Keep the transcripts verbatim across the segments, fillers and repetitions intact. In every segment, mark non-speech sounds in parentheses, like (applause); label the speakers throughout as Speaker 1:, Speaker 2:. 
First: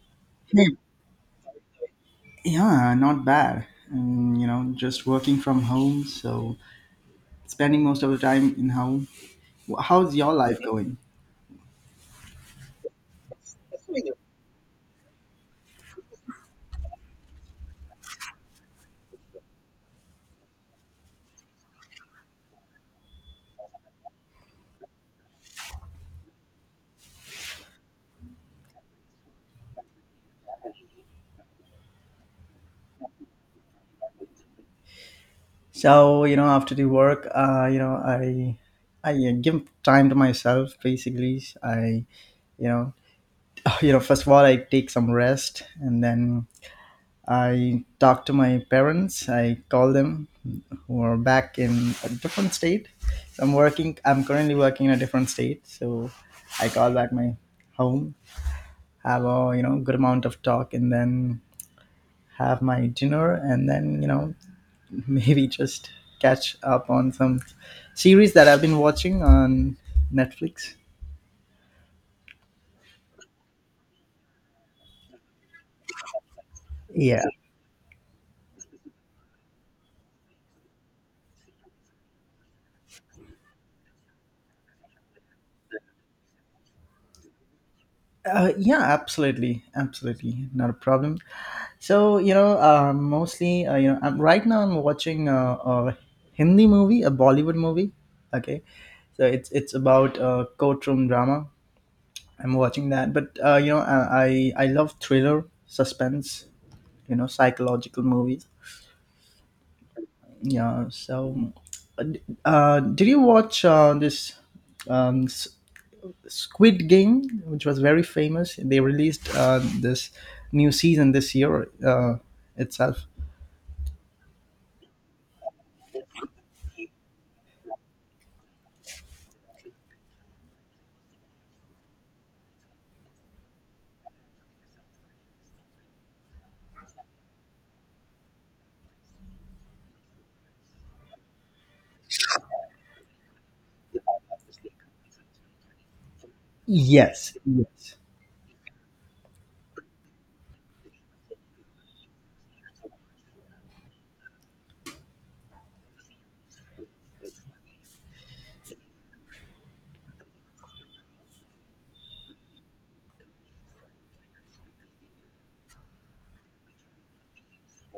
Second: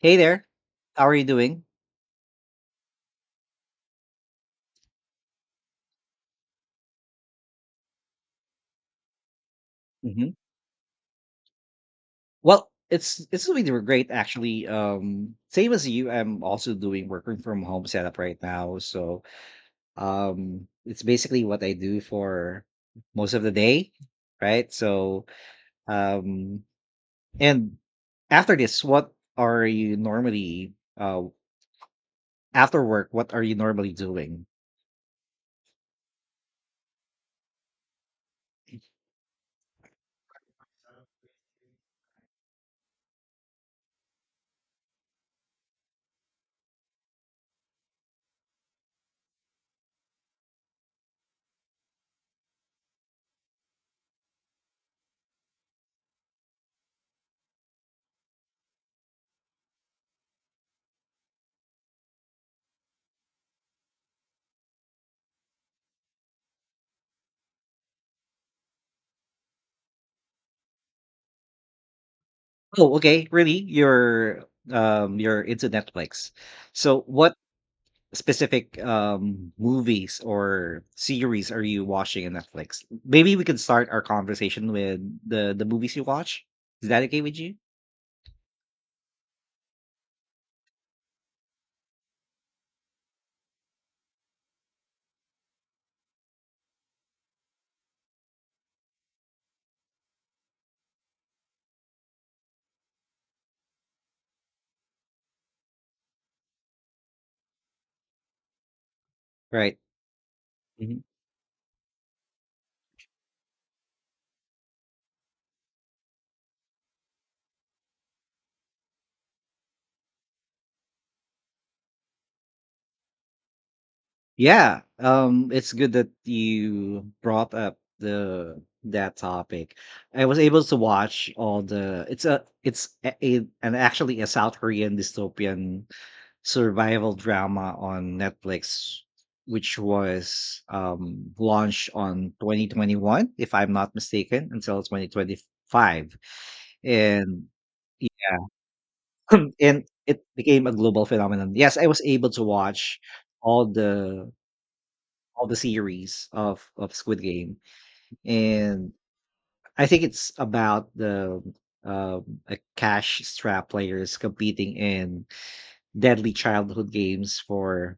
Speaker 1: Hey there.
Speaker 2: Hey,
Speaker 1: How are you doing?
Speaker 2: yeah, not bad. And, you know, just working from home, so spending most of the time in home. Wh- How's
Speaker 1: hmm
Speaker 2: your life going?
Speaker 1: Well, it's it's doing great actually. Um, same as you, I'm also doing working from home setup right now. So um, it's basically what I do for most of the day, right? So um, and after this, what are you normally uh after work? What are you normally doing?
Speaker 2: So, you know, after the work, uh, you know, I I uh, give time to myself basically. I, you know, (laughs) you know, first of all, I take some rest and then I talk to my parents. I call them who are back in a different state. So I'm working, I'm currently working in a different state. So I call back my home, have a you know good amount of talk, and then have my dinner, and then you know (laughs) maybe just catch up on some series that I've been watching on Netflix.
Speaker 1: Oh, okay, really? You're um you're into Netflix. So
Speaker 2: Yeah.
Speaker 1: what specific, um, movies or series are you watching on Netflix? Maybe we can start our conversation with the the movies you watch. Is that okay with you?
Speaker 2: Uh, yeah, absolutely, absolutely, not a problem. So you know, uh, mostly uh, you know, I'm, right now I'm watching a, a Hindi movie, a Bollywood movie. Okay, so it's it's about a courtroom drama. I'm watching that, but uh, you know, I I I love thriller, suspense, you know, psychological movies,
Speaker 1: Right.
Speaker 2: yeah.
Speaker 1: Mhm.
Speaker 2: So uh, uh, did you watch uh, this um, S- Squid Game, which was very famous? They released uh, this new season this year uh, itself.
Speaker 1: Yeah. Um, it's good that you brought up the that topic. I was able to watch all the. It's a. It's a, a- an actually a South Korean dystopian survival drama on Netflix, which was um, launched on twenty twenty-one, if I'm not mistaken, until twenty twenty-five,
Speaker 2: Yes,
Speaker 1: and
Speaker 2: yes,
Speaker 1: yeah, (clears throat) and it became a global phenomenon. Yes, I was able to watch all the all the series of of Squid Game, and I think it's about the um, a cash strap players competing in deadly childhood games for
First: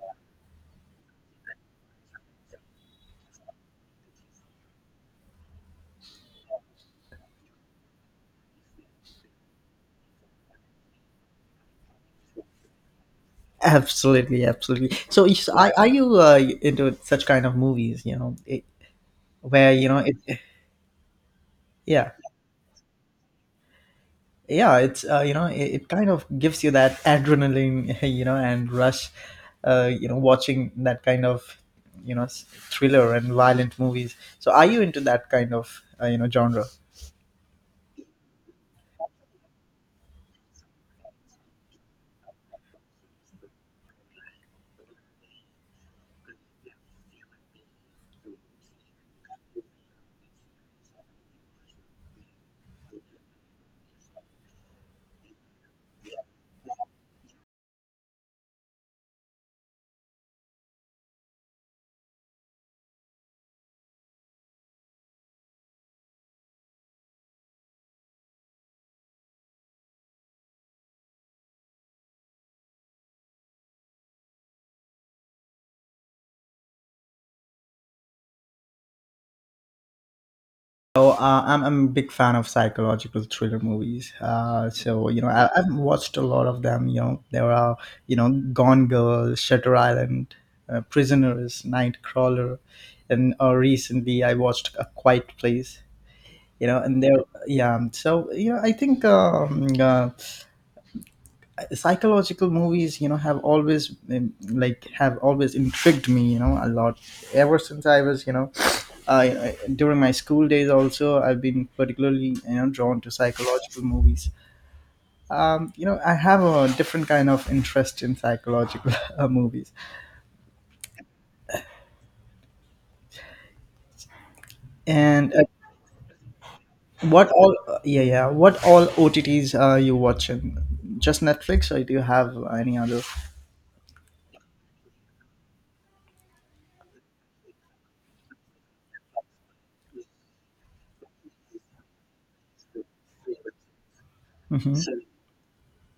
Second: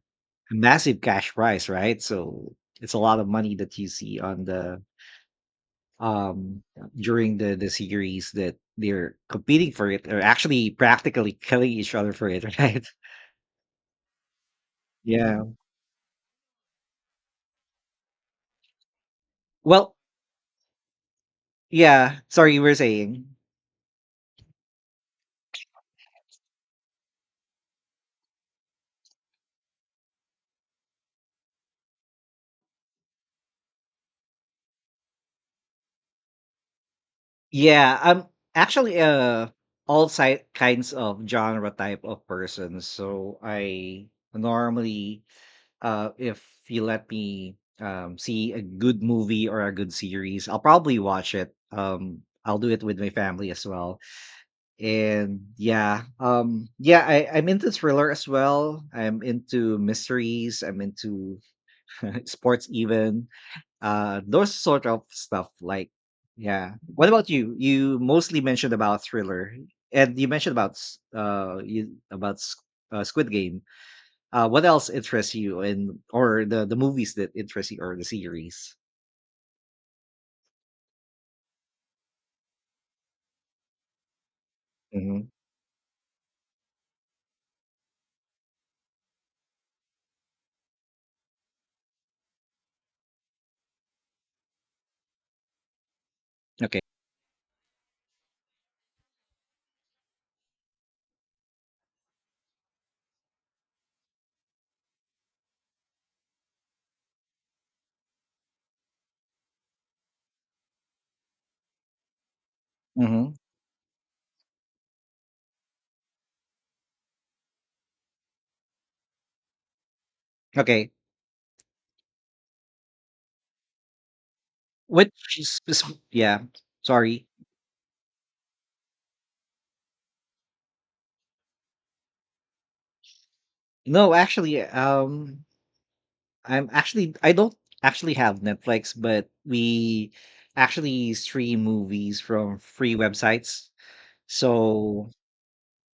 Speaker 1: a massive cash prize, right? So it's a lot of money that you see on the um during the the series that they're competing for it or actually practically killing each other for it, (laughs) right?
Speaker 2: absolutely, absolutely. So
Speaker 1: Yeah.
Speaker 2: is, are, are you uh, into such kind of movies, you know it, where you
Speaker 1: Well,
Speaker 2: know it yeah,
Speaker 1: yeah. Sorry, you were saying.
Speaker 2: yeah. It's uh, you know, it, it kind of gives you that adrenaline (laughs) you know and rush, uh, you know, watching that kind of, you know, s- thriller and violent movies. So are you into that kind of uh, you know genre?
Speaker 1: Yeah, I'm actually uh all side kinds of genre type of person. So I normally Uh, if you let me um, see a good movie or a good series, I'll probably watch it. Um, I'll do it with my family as well. And yeah, um, yeah, I, I'm into thriller as well. I'm into mysteries. I'm into (laughs) sports, even uh, those sort of stuff. Like, yeah. What about you? You mostly mentioned about thriller, and you mentioned about s- uh, you about s- uh, Squid Game, uh, what else interests you and or the the movies that interest you or the series?
Speaker 2: So uh, I'm, I'm a big fan of psychological thriller movies, uh, so
Speaker 1: Hmm.
Speaker 2: you know I, I've watched a lot of them. You know, there are, you know, Gone Girl, Shutter Island, uh, Prisoners, Nightcrawler, and uh, recently I watched A Quiet Place, you
Speaker 1: Okay.
Speaker 2: know, and they're, yeah. So you know I think um, uh, psychological movies, you know, have always um, like have always intrigued me, you know, a lot. Ever since I was, you know, I, I during my school days also, I've been particularly, you know, drawn to
Speaker 1: Hmm.
Speaker 2: psychological movies. Um, you know, I have a different kind of interest in psychological (laughs) uh, movies.
Speaker 1: Okay. Which
Speaker 2: And uh,
Speaker 1: spec- yeah, sorry.
Speaker 2: what all yeah, yeah, what all O T Ts are you watching? Just Netflix, or do you have any other?
Speaker 1: No, actually, um, I'm actually I don't actually have Netflix, but we actually stream movies from free websites.
Speaker 2: Hmm.
Speaker 1: So,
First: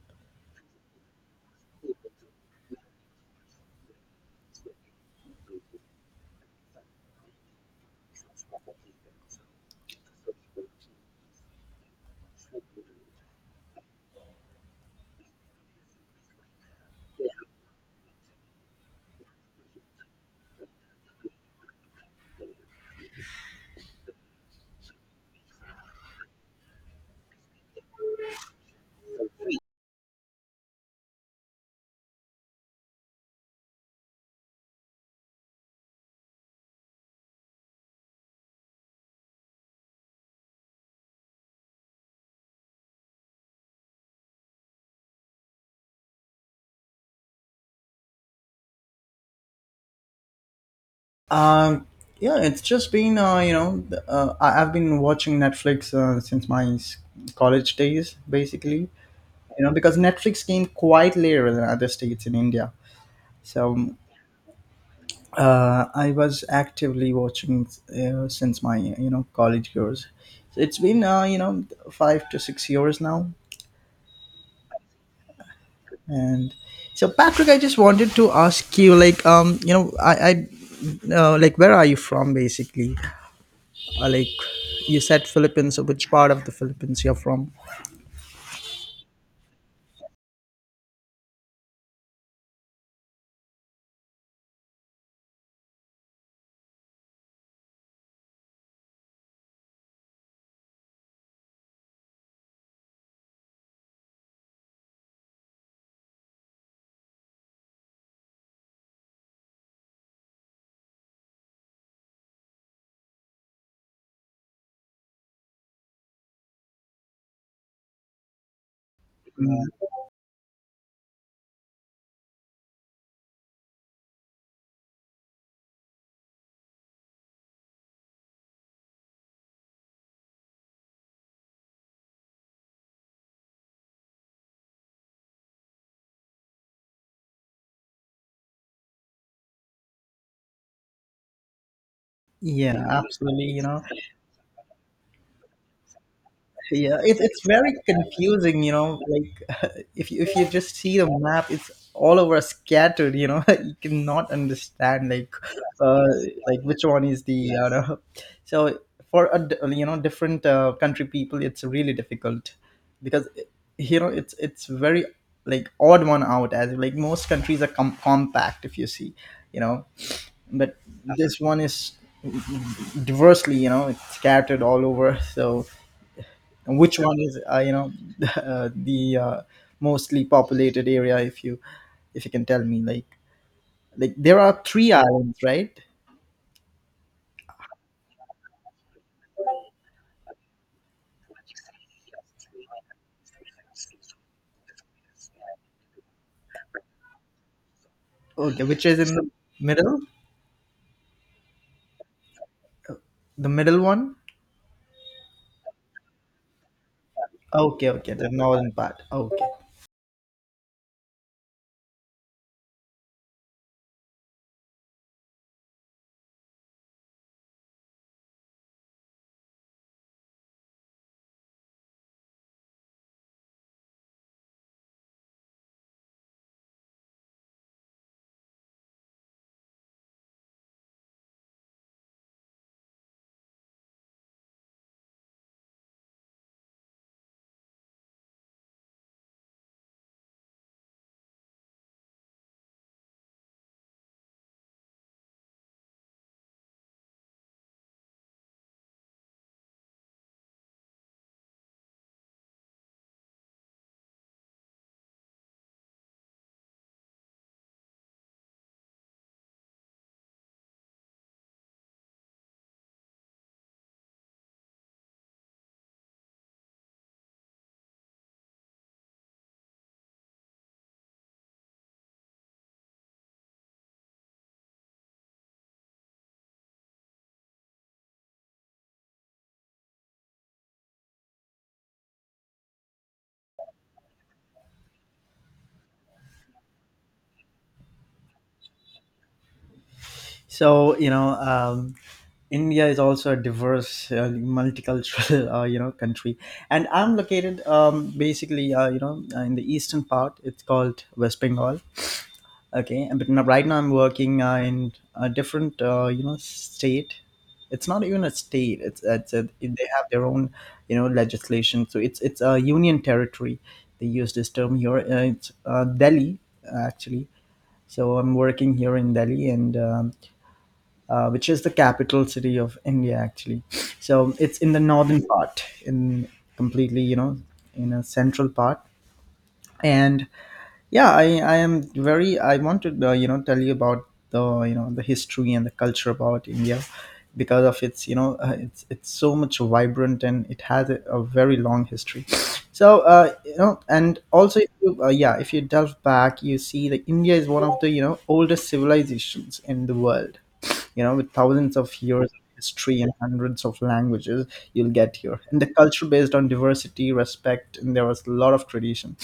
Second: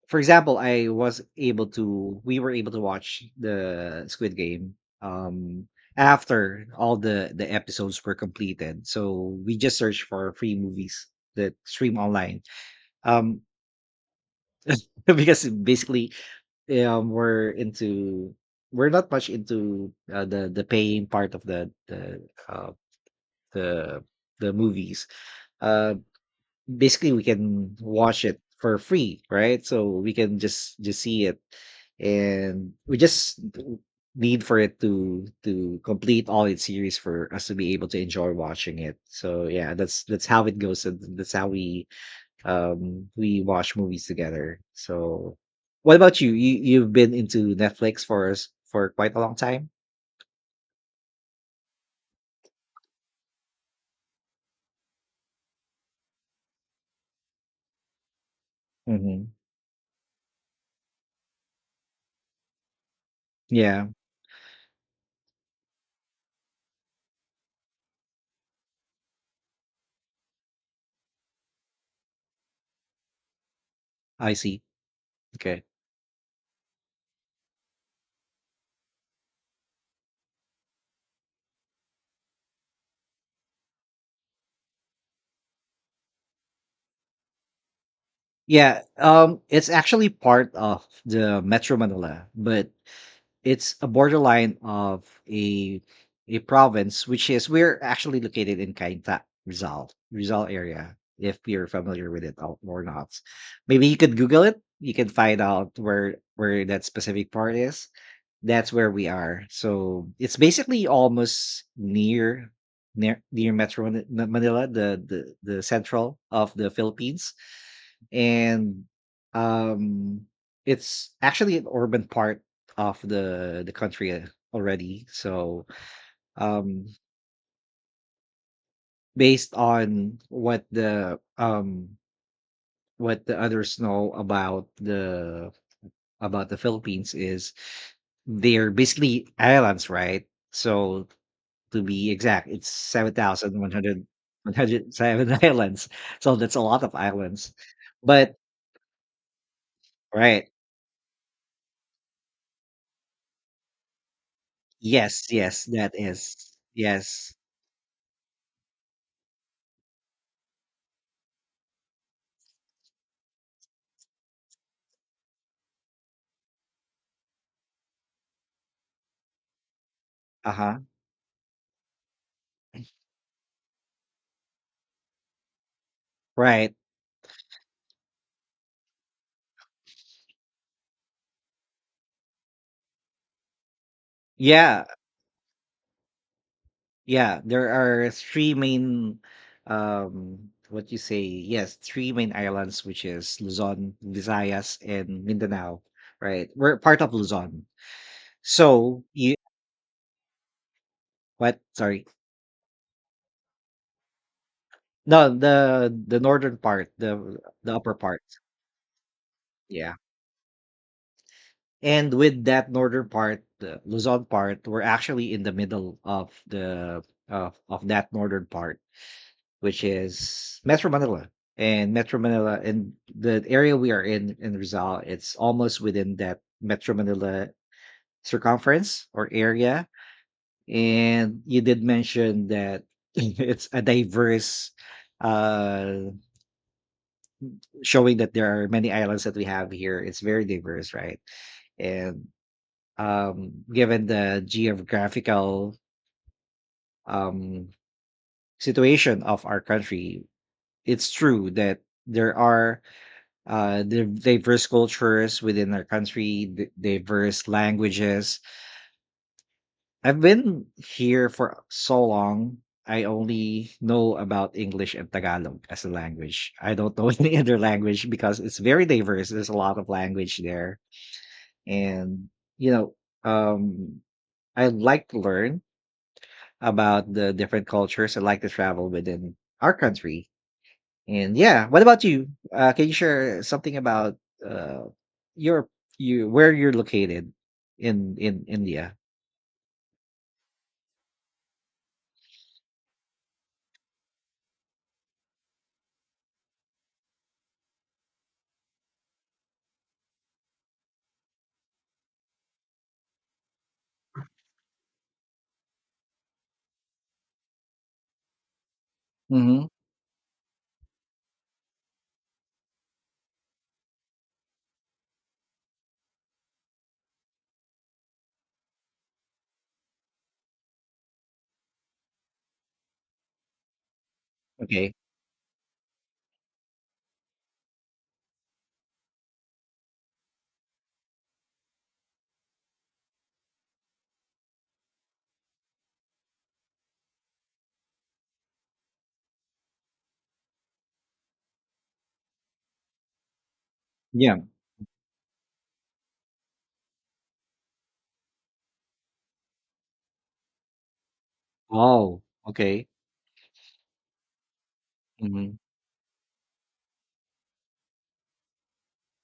Speaker 1: For example, I was able to we were able to watch the Squid Game um after all the the episodes were completed. So we just searched for free movies that stream online. Um (laughs) because basically um we're into we're not much into uh, the the paying part of the the uh the the movies. Uh Basically, we can watch it for free, right? So we can just just see it, and we just need for it to to complete all its series for us to be able to enjoy watching it. So yeah, that's that's how it goes, and that's how we um we watch movies together. So what about you? You you've been into Netflix for us for quite a long time?
Speaker 2: Um, yeah, it's just been uh, you know, uh, I- I've been watching Netflix uh, since my s- college days, basically.
Speaker 1: Hmm.
Speaker 2: You know, because Netflix came quite later than other states in India, so
Speaker 1: Yeah,
Speaker 2: uh, I was actively watching uh, since my you know college years. So it's been uh, you know five to six years now,
Speaker 1: I see. Okay.
Speaker 2: and so Patrick, I just wanted to ask you, like, um, you know, I, I uh, like, where are you from, basically? Uh, like you said, Philippines. So which part of the Philippines you're from?
Speaker 1: Yeah, um, it's actually part of the Metro Manila, but it's a borderline of a a province, which is we're actually located in Cainta, Rizal, Rizal area. If you're familiar with it or or not, maybe you could Google it. You can find out where where that specific part is. That's where we are. So it's basically almost near near near Metro Manila, Manila, the the the central of the Philippines, and
Speaker 2: Mm.
Speaker 1: um it's actually an urban part of the the country uh, already. So um based on what the um what the others know about the about the Philippines is, they're basically islands, right? So, to be exact, it's
Speaker 2: Yeah,
Speaker 1: seven
Speaker 2: absolutely.
Speaker 1: thousand
Speaker 2: You
Speaker 1: one
Speaker 2: know,
Speaker 1: hundred one hundred seven (laughs) islands, so that's a lot of
Speaker 2: yeah, it, it's
Speaker 1: islands.
Speaker 2: very
Speaker 1: But
Speaker 2: confusing. You know, like (laughs) if you, if you
Speaker 1: right,
Speaker 2: just see the map, it's all over scattered. You know, (laughs) you cannot understand,
Speaker 1: yes,
Speaker 2: like,
Speaker 1: yes, that
Speaker 2: uh,
Speaker 1: is.
Speaker 2: like which one is the,
Speaker 1: Yes.
Speaker 2: you know. So for a d- you know different uh, country people, it's really difficult because you know it's it's very, like, odd one out, as like most countries are com- compact if you see, you know. But
Speaker 1: Uh-huh.
Speaker 2: this one is diversely, you know, it's scattered all over. So
Speaker 1: Right.
Speaker 2: and which one is, uh, you know, (laughs) the, uh, the uh, mostly populated area, if you, if you can tell me, like like there are
Speaker 1: Yeah.
Speaker 2: three islands, right?
Speaker 1: Yeah. There are three main um what you say, yes, three main islands, which is Luzon, Visayas, and Mindanao. Right. We're part of Luzon.
Speaker 2: Okay, which is
Speaker 1: So
Speaker 2: in the
Speaker 1: you —
Speaker 2: middle,
Speaker 1: what? Sorry.
Speaker 2: the middle one?
Speaker 1: No, the the northern part, the the
Speaker 2: Okay,
Speaker 1: upper
Speaker 2: okay,
Speaker 1: part.
Speaker 2: the northern part, okay.
Speaker 1: Yeah. And with that northern part, the Luzon part, we're actually in the middle of the of, of that northern part, which is Metro Manila. And Metro Manila and the area we are in in Rizal, it's almost within that Metro Manila circumference or area. And you did mention that (laughs) it's a diverse, uh showing that there are many islands that we have here. It's very diverse, right? And um given the geographical um situation of our country, it's true that there are uh, the diverse cultures within our country, the diverse languages. I've been here for so long. I only know about English and Tagalog as a language. I don't know (laughs) any other language because it's very diverse. There's a lot of language there. And, you know, um, I like to learn about the different cultures. I like to travel within our country. And yeah, what about you? Uh, can you share something about uh, your you where you're located in in India?
Speaker 2: So you know, um, India is also a diverse, uh, multicultural, (laughs) uh, you know, country. And I'm located um, basically, uh, you know, uh, in the eastern part. It's called West Bengal. Okay, and but now, right now I'm working uh, in a different, uh, you know, state. It's not even a state. It's it's a,
Speaker 1: Mm-hmm.
Speaker 2: they have their own, you know, legislation. So it's it's a union territory. They use this term here. Uh, it's uh, Delhi, actually. So I'm working here in Delhi. And. Um, uh, which is the capital city of India, actually. So it's in the
Speaker 1: Okay.
Speaker 2: northern part, in completely, you know, in a central part. And yeah, I, I am very, I want to, uh, you know, tell you about the, you know, the history and the culture about India, because of its, you know, uh, it's, it's so much vibrant, and it has a, a very long history. So, uh, you know, and
Speaker 1: Yeah.
Speaker 2: also, if you, uh, yeah, if you delve back, you see that India is one of the, you know, oldest civilizations in the world, you know, with thousands of
Speaker 1: Oh.
Speaker 2: years of
Speaker 1: Okay.
Speaker 2: history and hundreds of languages you'll get here,
Speaker 1: Mm-hmm.
Speaker 2: and the culture based on diversity, respect, and there was a lot of tradition.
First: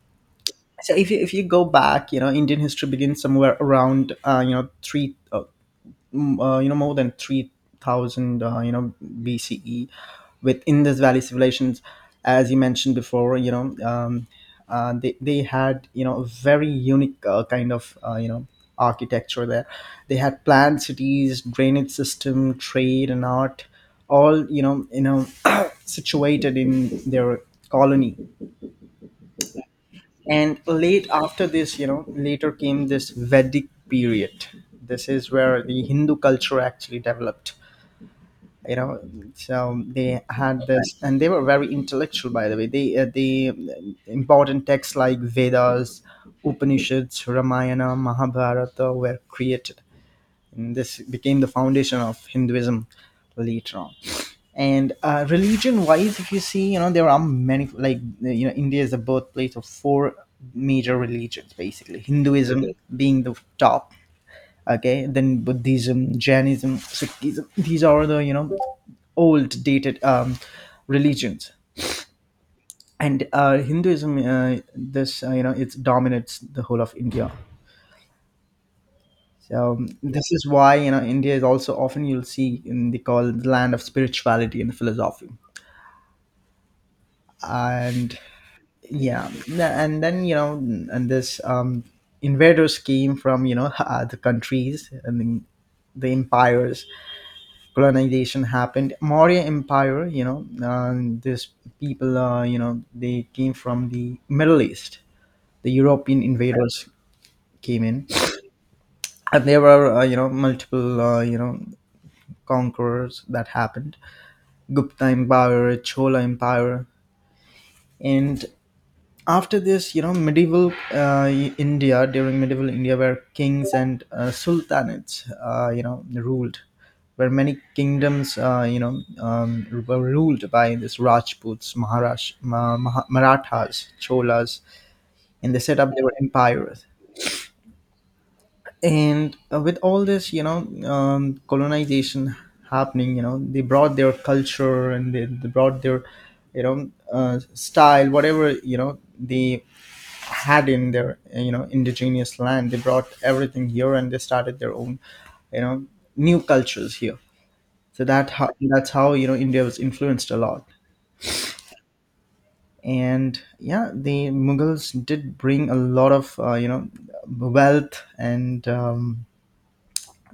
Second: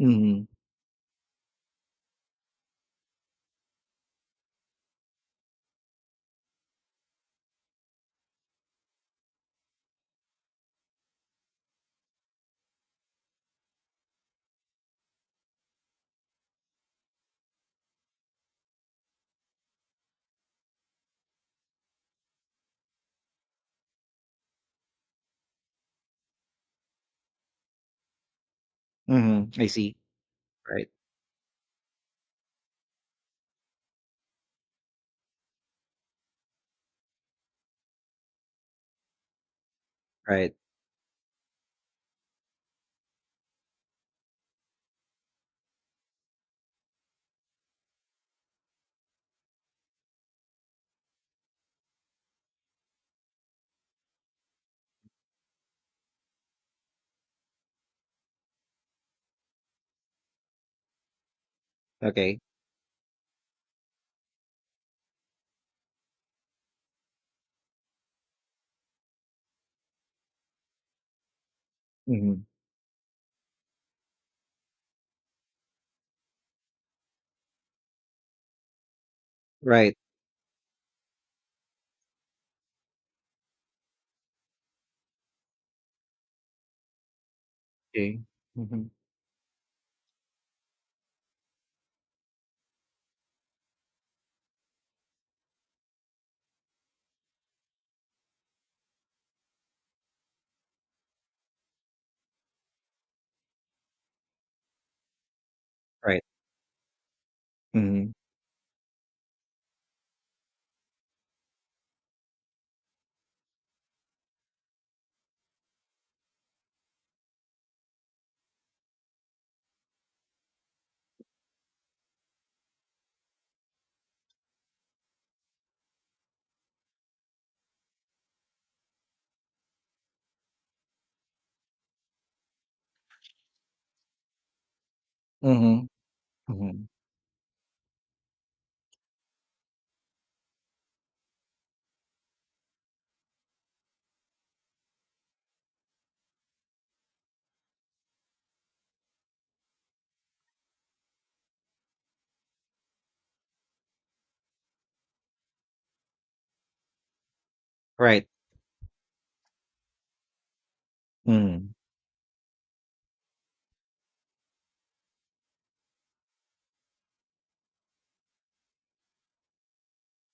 Speaker 1: Mm-hmm.
Speaker 2: So if you, if you go back, you know, Indian history begins somewhere around uh, you know, three uh, m- uh, you know, more than three thousand, uh, you know, B C E, with Indus Valley civilizations. As you mentioned before, you know, um, uh, they, they had, you know, a very unique uh, kind of uh, you know architecture there. They had planned cities, drainage system, trade, and art, all, you know, you know, (coughs) (clears throat) situated in their colony.
Speaker 1: Mm-hmm. I see.
Speaker 2: And
Speaker 1: Right.
Speaker 2: late after this, you know, later came this Vedic period. This is where the Hindu culture actually developed, you know. So they
Speaker 1: Right.
Speaker 2: had this, and they were very intellectual. By the way, they uh, the important texts like Vedas, Upanishads, Ramayana, Mahabharata were created, and this became the foundation of Hinduism later on. And uh, religion wise, if you see, you know, there are many, like, you know, India is the birthplace of four major religions, basically
Speaker 1: Okay.
Speaker 2: Hinduism being the top. Okay, then Buddhism, Jainism, Sikhism, these are the, you know, old dated, um, religions.
Speaker 1: Mm-hmm.
Speaker 2: And uh, Hinduism, uh, this uh, you know, it dominates the whole of India. So um,
Speaker 1: Right.
Speaker 2: this is why, you know, India is also often you'll see in the call it the land of spirituality and philosophy. And
Speaker 1: Okay. Mm-hmm.
Speaker 2: yeah, th- and then, you know, and this um invaders came from, you know, (laughs) uh, the countries, and then the empires, colonization happened. Maurya Empire, you know, uh, this people, uh, you know, they came from the Middle East, the
Speaker 1: Right.
Speaker 2: European invaders came in.
Speaker 1: Mm-hmm.
Speaker 2: And there were uh, you know, multiple uh, you know conquerors that happened. Gupta Empire, Chola Empire. And after this, you know, medieval uh, India, during medieval India where kings and uh, sultanates uh, you know ruled, where many kingdoms uh, you know um, were ruled by this Rajputs, Maharash, Ma- Maha- Marathas, Cholas, and they set
Speaker 1: Mm-hmm.
Speaker 2: up their empires.
Speaker 1: Mm-hmm.
Speaker 2: And uh, with all this, you know, um, colonization happening, you know, they brought their culture and they, they brought their, you know, uh, style, whatever, you know, they had in their, you know, indigenous land, they brought everything here, and they started their own, you know, new cultures here. So
Speaker 1: Right.
Speaker 2: that how, that's how, you know, India was influenced a lot.
Speaker 1: Mm-hmm.
Speaker 2: And yeah, the Mughals did bring a lot of, uh, you know, wealth, and um,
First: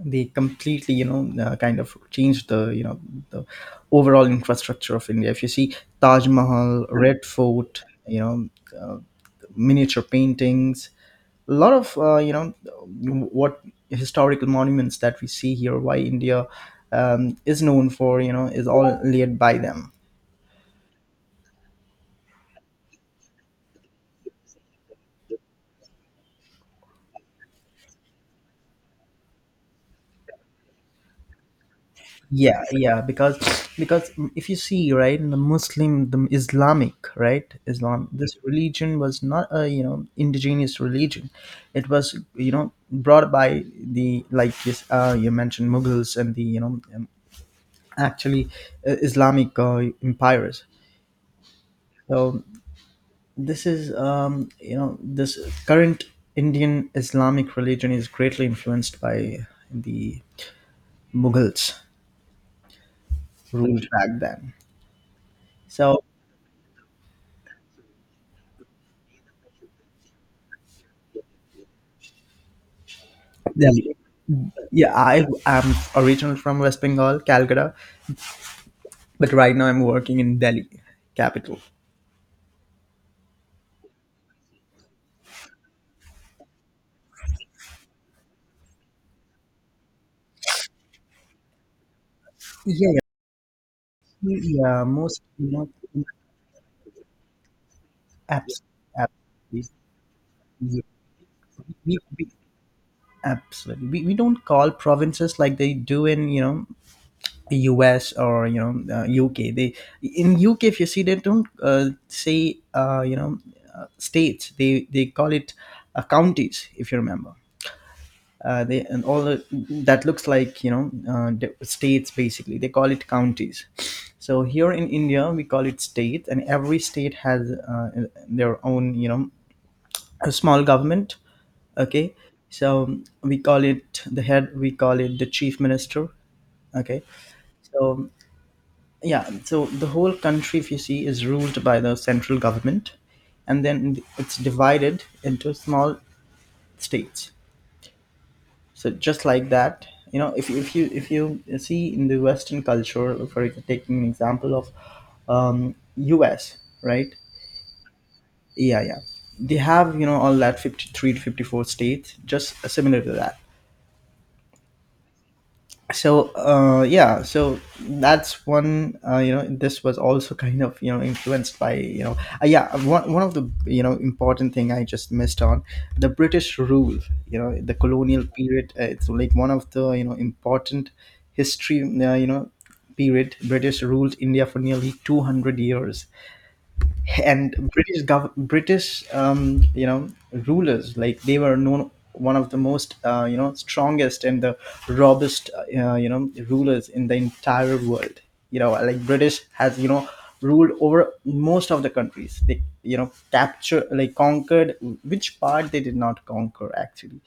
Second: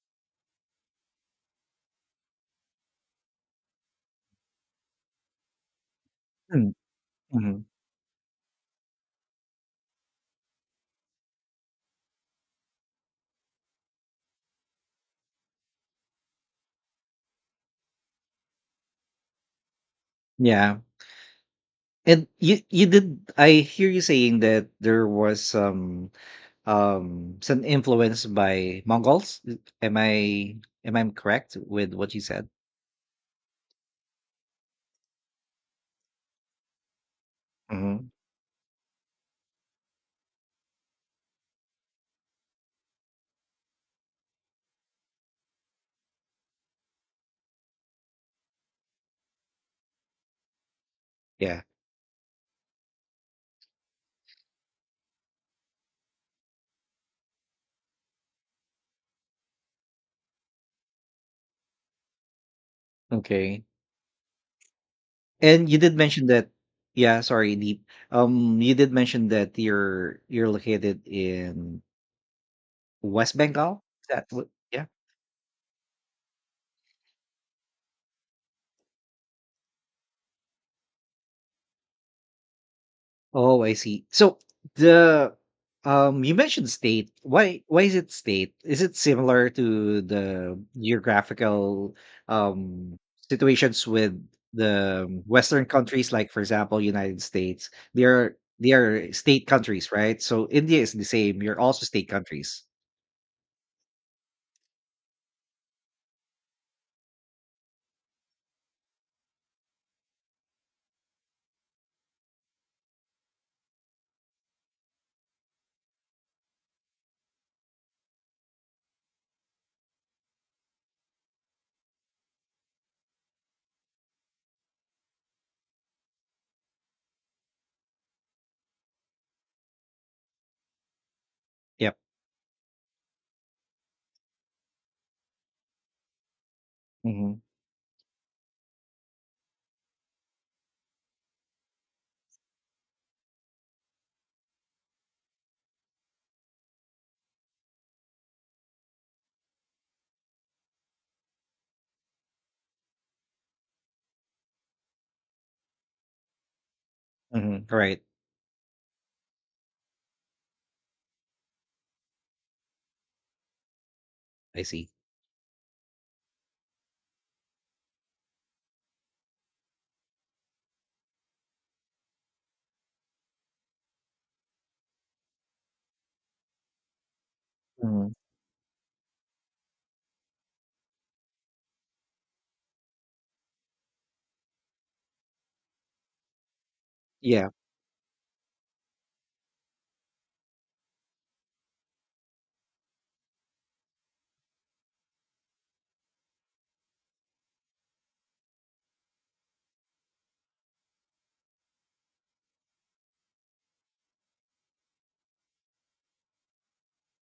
Speaker 2: they completely, you know, uh, kind of changed the, you know, the overall infrastructure of India, if you see. Taj
Speaker 1: Mm-hmm.
Speaker 2: Mahal, Red
Speaker 1: Mm-hmm.
Speaker 2: Fort, you know, uh, miniature paintings, a lot of, uh, you know, what historical monuments that we see here, why India um, is known for, you know, is all laid by them.
Speaker 1: Yeah. And you you did I hear you saying that there was some, Um, so, influenced by Mongols? Is am I am I correct with what you said?
Speaker 2: Yeah, yeah, because because if you see, right, in the Muslim, the Islamic, right, Islam,
Speaker 1: Mhm.
Speaker 2: this religion was not a, you know, indigenous religion. It was, you know, brought by the, like, yes, uh, you mentioned Mughals and the, you know, um, actually, uh, Islamic uh, empires.
Speaker 1: Yeah.
Speaker 2: So this is, um, you know, this current Indian Islamic religion is greatly influenced by the Mughals
Speaker 1: Okay.
Speaker 2: ruled back then.
Speaker 1: And you did
Speaker 2: So
Speaker 1: mention that, yeah, sorry, Deep. Um, you did mention that you're you're located in West
Speaker 2: yeah.
Speaker 1: Bengal? Is that what? Yeah?
Speaker 2: Yeah, I am originally from West Bengal, Calcutta, but right now I'm working in Delhi, capital.
Speaker 1: Oh, I see. So the um you mentioned state. Why why is it state? Is it similar to the geographical um
Speaker 2: Yeah,
Speaker 1: situations with
Speaker 2: yeah, yeah most
Speaker 1: the
Speaker 2: you
Speaker 1: western
Speaker 2: know
Speaker 1: countries, like, for example, United States? They are
Speaker 2: apps,
Speaker 1: they are
Speaker 2: apps
Speaker 1: state
Speaker 2: we,
Speaker 1: countries, right? So India is the same. You're also
Speaker 2: we,
Speaker 1: state
Speaker 2: we-
Speaker 1: countries.
Speaker 2: absolutely, we, we don't call provinces like they do in, you know, U S, or you know, uh, U K. They, in U K, if you see, they don't uh, say, uh, you know, uh, states. They they call it uh, counties, if you remember. Uh, they, and all the, that looks like, you know, uh, the states, basically. They call it counties. So here in India we call it state, and every state has uh, their own you know a small government.
Speaker 1: Yep.
Speaker 2: Okay. So we call it the head, we call it the chief minister. Okay.
Speaker 1: Hmm,
Speaker 2: So yeah, so the whole country, if you see, is ruled by the central government, and then it's divided into small states. So just like that, you know if, if you if you see in the western culture, for taking an example of um, us, right?
Speaker 1: hmm. Right.
Speaker 2: Yeah, yeah, they have, you know all that fifty-three to fifty-four states, just similar to that.
Speaker 1: I see.
Speaker 2: So uh, yeah, so that's one, uh, you know this was also (laughs) kind of, you know influenced by, you know uh, yeah. One, one of the you know important thing I just missed on: the British rule. You know the
Speaker 1: Hmm.
Speaker 2: colonial period, uh, it's like one of the you know important history, uh, you know period. British ruled India for nearly two hundred years.
Speaker 1: Yeah.
Speaker 2: And British gov- British, um, you know rulers, like they were known one of the most, uh, you know strongest and the robust, uh, uh, you know rulers in the entire world. You know like British has, you know ruled over most of the countries, they, you know capture, like, conquered. Which part they did not conquer, actually,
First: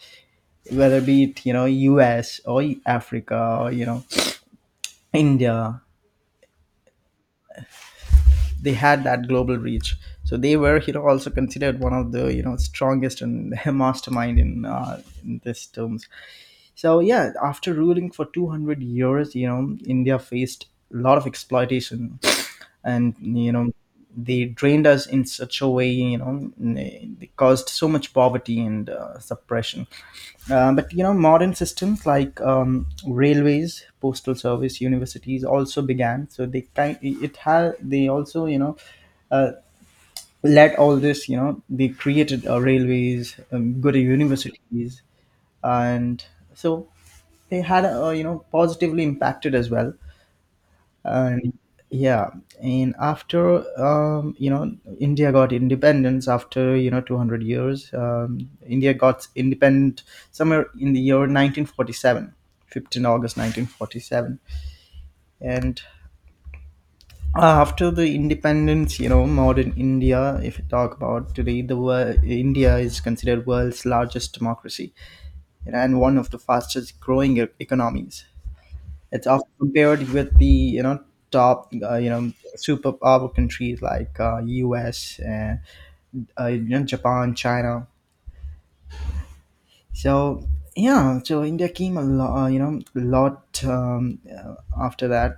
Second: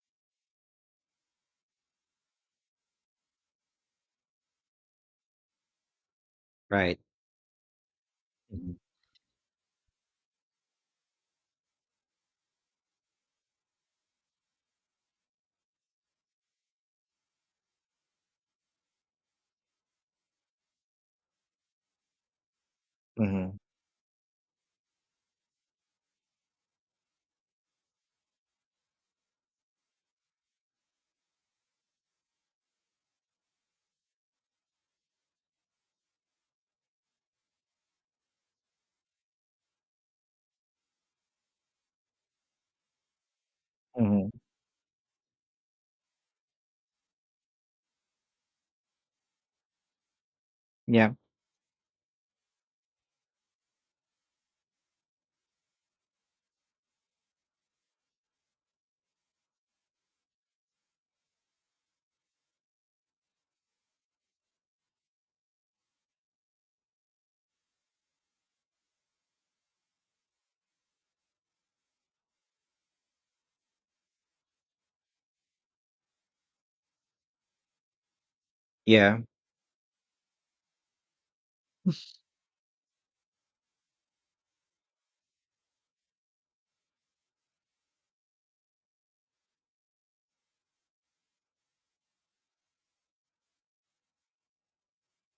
Speaker 2: whether be it you know U S or Africa or you know India.
Speaker 1: Right.
Speaker 2: They
Speaker 1: Hmm,
Speaker 2: had that global reach. So they were, you know also considered one of the, you know strongest and (laughs) mastermind in, uh, in this terms. So yeah, after ruling for two hundred years, you know, India faced a lot of exploitation. And you
Speaker 1: hmm.
Speaker 2: know they drained us in such a way, you know they caused so much poverty and uh, suppression. Uh, but, you know modern systems like um, railways, postal service, universities also began. So they kind it had, they also, you know uh, let all this, you know be created: uh, railways, um, good
Speaker 1: Mm-hmm.
Speaker 2: universities. And so they had, uh, you know positively impacted as well.
Speaker 1: Yeah.
Speaker 2: And yeah, and after, um, you know India got independence after, you know two hundred years. Um, india got independent somewhere in the year nineteen forty-seven, fifteenth August nineteen forty-seven. And uh, after the independence, you know modern India, if you talk about today, the world India is considered world's largest democracy, you know, and one of the fastest growing e- economies.
Speaker 1: Yeah.
Speaker 2: It's often compared with the, you know top, uh, you know superpower countries like uh, us and, uh, you know, Japan, China. So yeah, so India came a lot, uh, you know, lot, um, uh, after that.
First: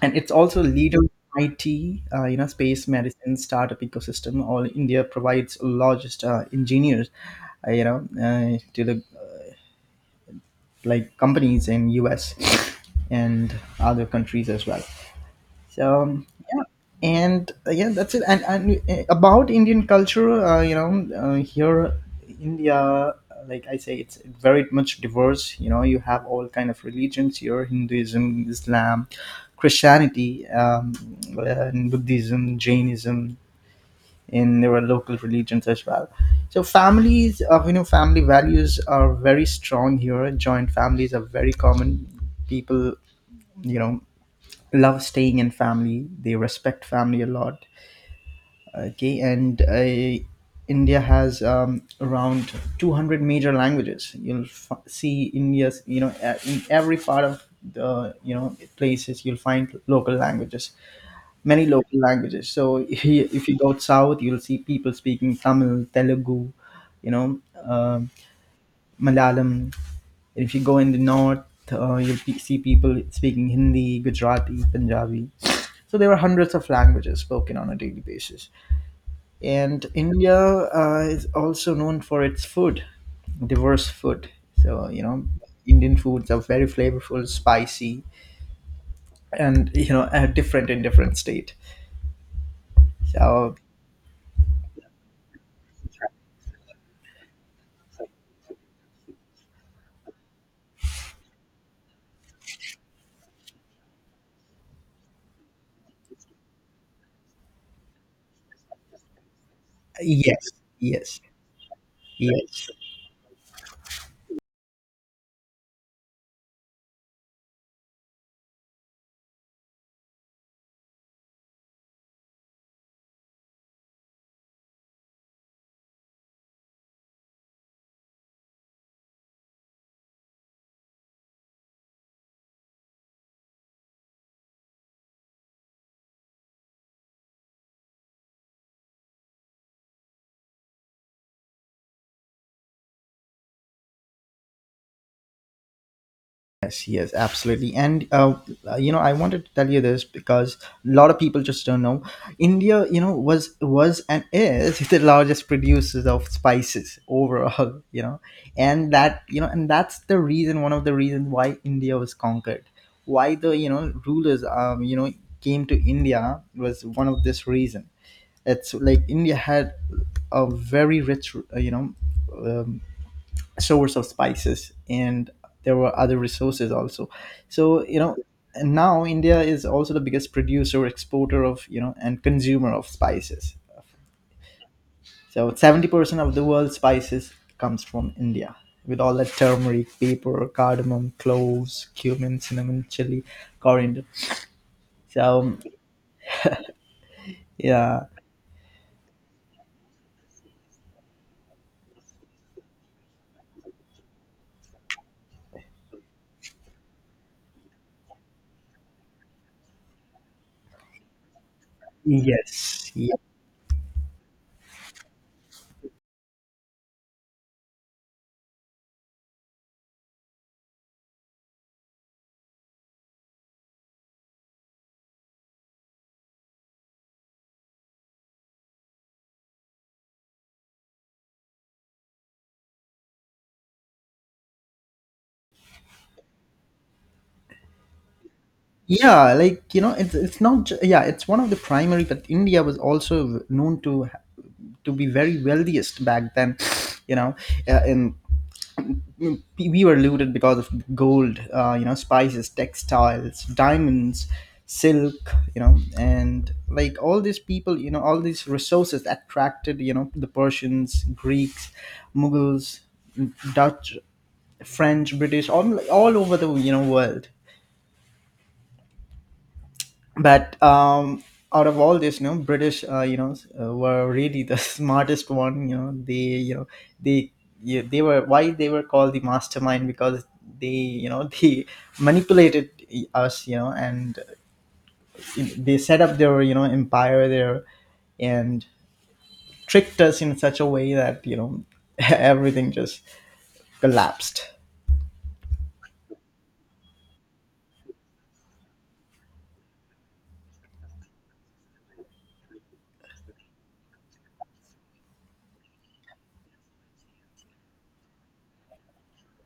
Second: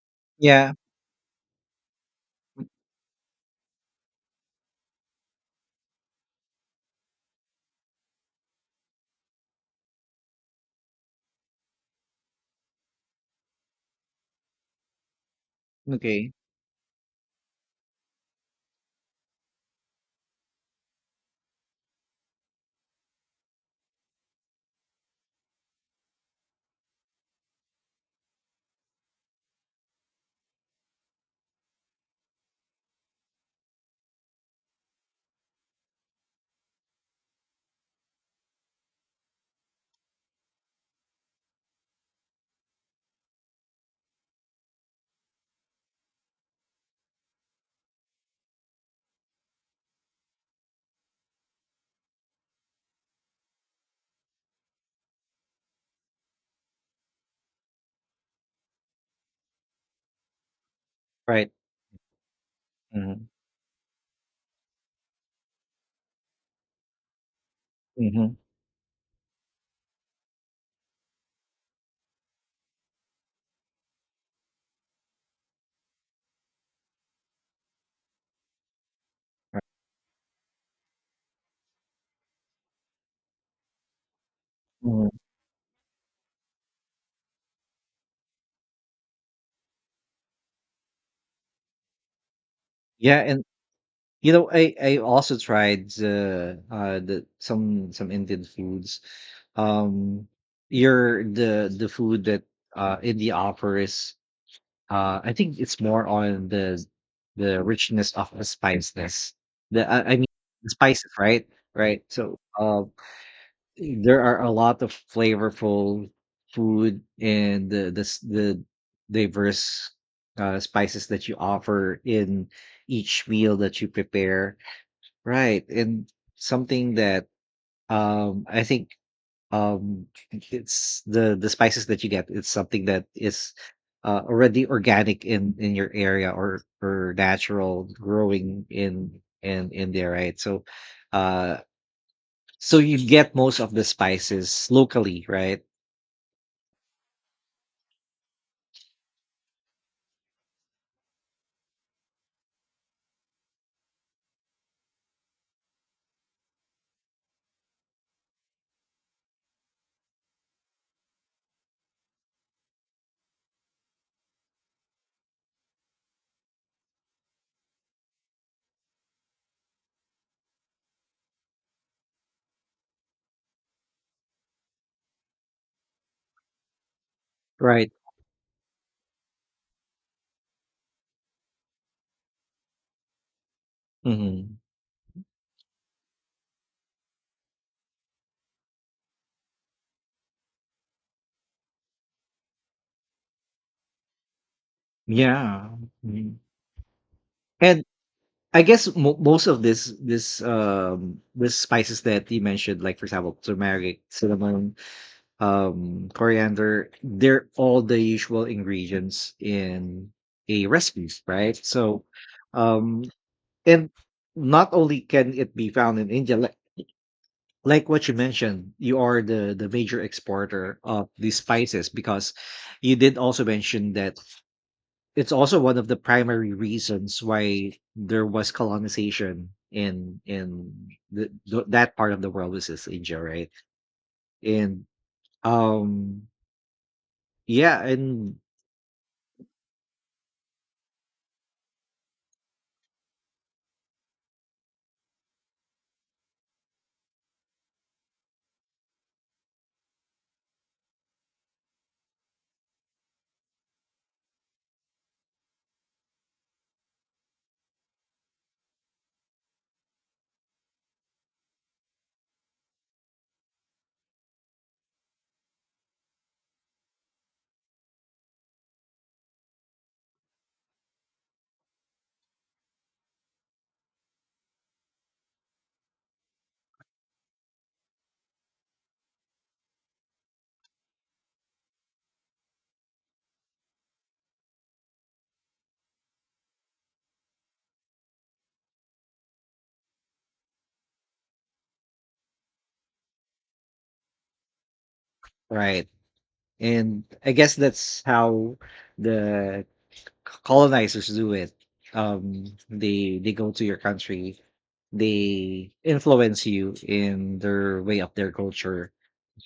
Speaker 2: And it's also a
Speaker 1: Yeah.
Speaker 2: leader in I T, uh, you know, space, medicine, startup ecosystem. All India provides largest uh, engineers, uh, you know, uh, to the, like, companies in U S and other countries as well. So um,
Speaker 1: Okay.
Speaker 2: yeah, and uh, yeah, that's it. And and uh, about Indian culture, uh, you know, uh, here India, uh, like I say, it's very much diverse. You know, you have all kind of religions here: Hinduism, Islam, Christianity, um, and Buddhism, Jainism, and there are local religions as well. So families, uh, you know, family values are very strong here. Joint families are very common. People, you know, love staying in family, they respect family a lot. Okay. And uh, India has, um, around two hundred major languages. You'll f- see India's, you know a- in every part of the, you know places you'll find local languages,
Speaker 1: Right.
Speaker 2: many local languages. So (laughs) if
Speaker 1: Mm-hmm.
Speaker 2: you if you go south, you'll see people speaking Tamil, Telugu, you know um
Speaker 1: Mm-hmm.
Speaker 2: Malayalam. If you go in the north, uh, you'll pe- see people speaking Hindi, Gujarati, Punjabi. So there were hundreds of languages spoken on a daily basis. And India uh, is also known for its food, diverse food. So, you
Speaker 1: Mm.
Speaker 2: know, Indian foods are very flavorful, spicy, and, you know, uh, different in different state.
Speaker 1: Yeah, and
Speaker 2: So,
Speaker 1: you know, I I also tried the uh the some some Indian foods. Um, your the the food that uh India offers. Uh, I think it's more on the the richness of the spiciness. The I, I mean,
Speaker 2: yes,
Speaker 1: the spices,
Speaker 2: yes,
Speaker 1: right? Right. So,
Speaker 2: yes.
Speaker 1: um, there are a lot of flavorful food and the the s the diverse, uh, spices that you offer in each meal that you prepare. Right, and something that, um, I think, um, it's the the spices that you get, it's something that is, uh, already organic in in your area, or or natural growing in in in there, right? So, uh so you get most of the spices locally, right?
Speaker 2: Yes, yes, absolutely. And uh, you know, I wanted to tell you this because a lot of people just don't know. India, you know, was was and is (laughs) the largest producers of spices overall. (laughs) You know, and that you know, and that's the reason, one of the reasons why India was conquered, why the, you know rulers, um, you know, came to India was one of this reason. It's like India had a very rich, uh, you know, um, source of spices, and there were other resources also. So,
Speaker 1: Right.
Speaker 2: you know and now India is also the biggest producer, exporter of, you know and consumer of spices.
Speaker 1: Hmm.
Speaker 2: So seventy percent of the world's spices comes from India, with all that turmeric, pepper, cardamom, cloves, cumin, cinnamon, chili, coriander. So
Speaker 1: Yeah. Mm. And
Speaker 2: yeah.
Speaker 1: I guess mo- most of this this um this spices that you mentioned, like, for example, turmeric, cinnamon, um, coriander, they're all the usual ingredients in a recipes, right? So,
Speaker 2: Yes,
Speaker 1: um,
Speaker 2: yeah.
Speaker 1: and not only can it be found in India, like like what you mentioned, you are the the major exporter of these spices because you did also mention that it's also one of the primary reasons why there was colonization in in the, th- that part of the world, which is India, right? And um, yeah, and
Speaker 2: Yeah, like you know it's it's not ju- yeah, it's one of the primary, but India was also known to ha- to be very wealthiest back then. you know uh, and we were looted because of gold, uh, you know spices, textiles, diamonds, silk, you know and like all these people, you know all these resources attracted, you know the Persians, Greeks, Mughals, Dutch, French, British, all, all over the, you know world. But um out of all this, you know British, uh, you know s- uh, were really the (laughs) smartest one, you know they, you know they, yeah, they were, why they were called the mastermind, because they, you know (laughs) they manipulated us, you know and they set up their, you know empire there, and tricked us in such a way that, you know (laughs) everything just collapsed.
Speaker 1: right, and I guess that's how the c- colonizers do it. um they they go to your country, they influence you in their way of their culture,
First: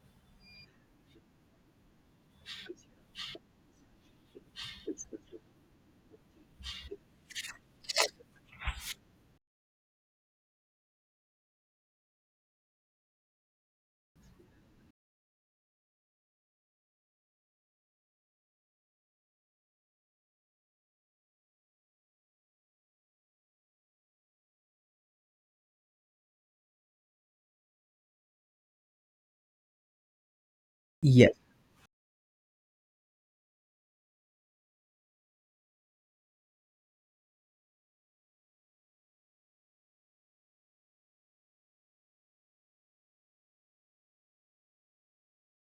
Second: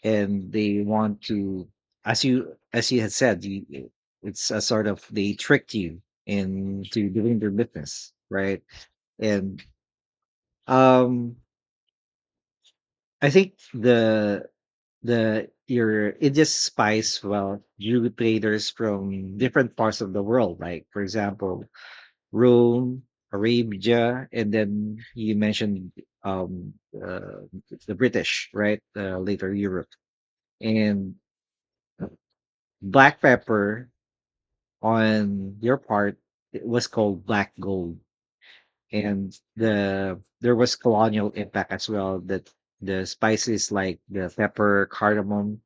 Speaker 1: and they want to — as you as you had said, you, it's a sort of they tricked you into doing their business, right? And um I think the the your Indian spies well drew traders from different parts of the world, like, for example, Rome, Arabia, and then you mentioned um, uh, the British, right? Uh, later Europe, and
Speaker 2: Yes,
Speaker 1: black pepper on your part, it was called black gold, and the there was colonial impact as well, that the spices like the pepper, cardamom,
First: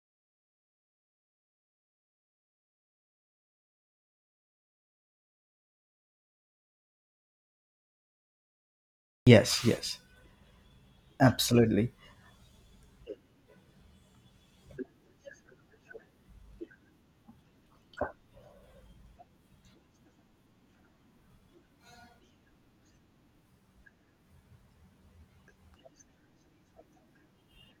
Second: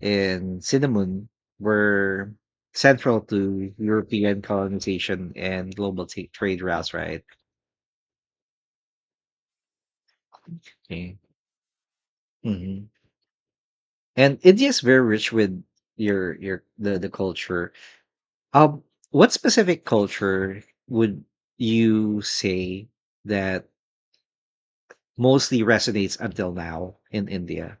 Speaker 1: and cinnamon were central to European colonization and global t- trade routes, right?
Speaker 2: yes, yes,
Speaker 1: Okay.
Speaker 2: absolutely.
Speaker 1: Mm-hmm. And India is very rich with your your the the culture. Um, what specific culture would you say that mostly resonates until now in India?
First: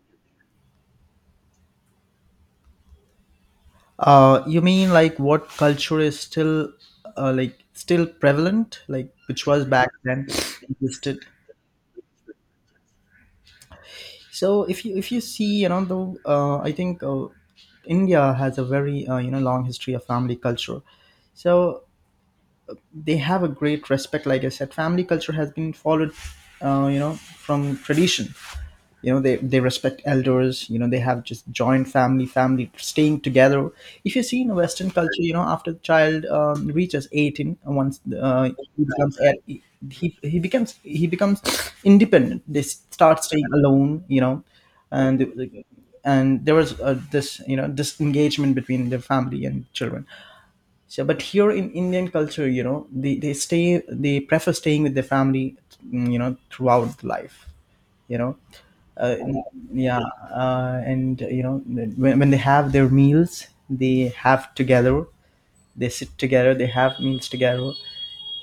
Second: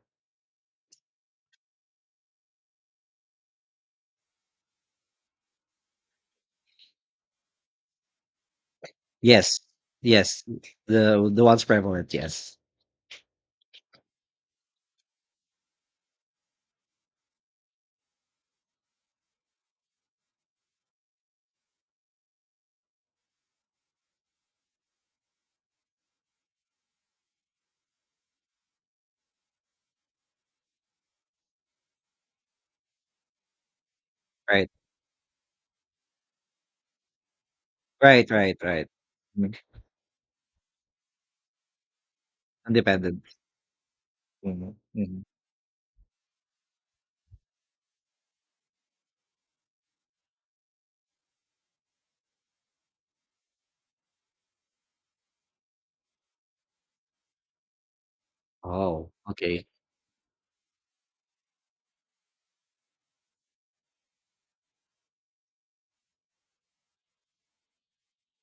Speaker 2: Uh, you mean, like, what culture is still, uh, like still prevalent, like which
Speaker 1: Yes,
Speaker 2: was back then
Speaker 1: yes,
Speaker 2: existed.
Speaker 1: the the ones prevalent. Yes,
Speaker 2: So if you if you see, you know, though, uh, I think, uh, India has a very, uh, you know long history of family culture. So they have a great respect. Like I said, family culture has been followed, uh, you know, from tradition. you know they, they respect elders, you know they have just joint family, family staying together. If you see in
Speaker 1: right,
Speaker 2: western culture, you know after the child um, reaches eighteen and once,
Speaker 1: right,
Speaker 2: uh,
Speaker 1: right,
Speaker 2: he
Speaker 1: right.
Speaker 2: becomes
Speaker 1: Mhm.
Speaker 2: he, he becomes he becomes independent, they
Speaker 1: Independent.
Speaker 2: start staying alone. you know
Speaker 1: Hmm, hmm.
Speaker 2: and and there was, uh, this, you know disengagement between the family and children. So but here in Indian culture, you know they, they stay they prefer staying with their family. Mm, you know throughout life, you know
Speaker 1: Oh,
Speaker 2: uh,
Speaker 1: okay.
Speaker 2: yeah. Uh, and, you know when, when they have their meals, they have together, they sit together, they have meals together.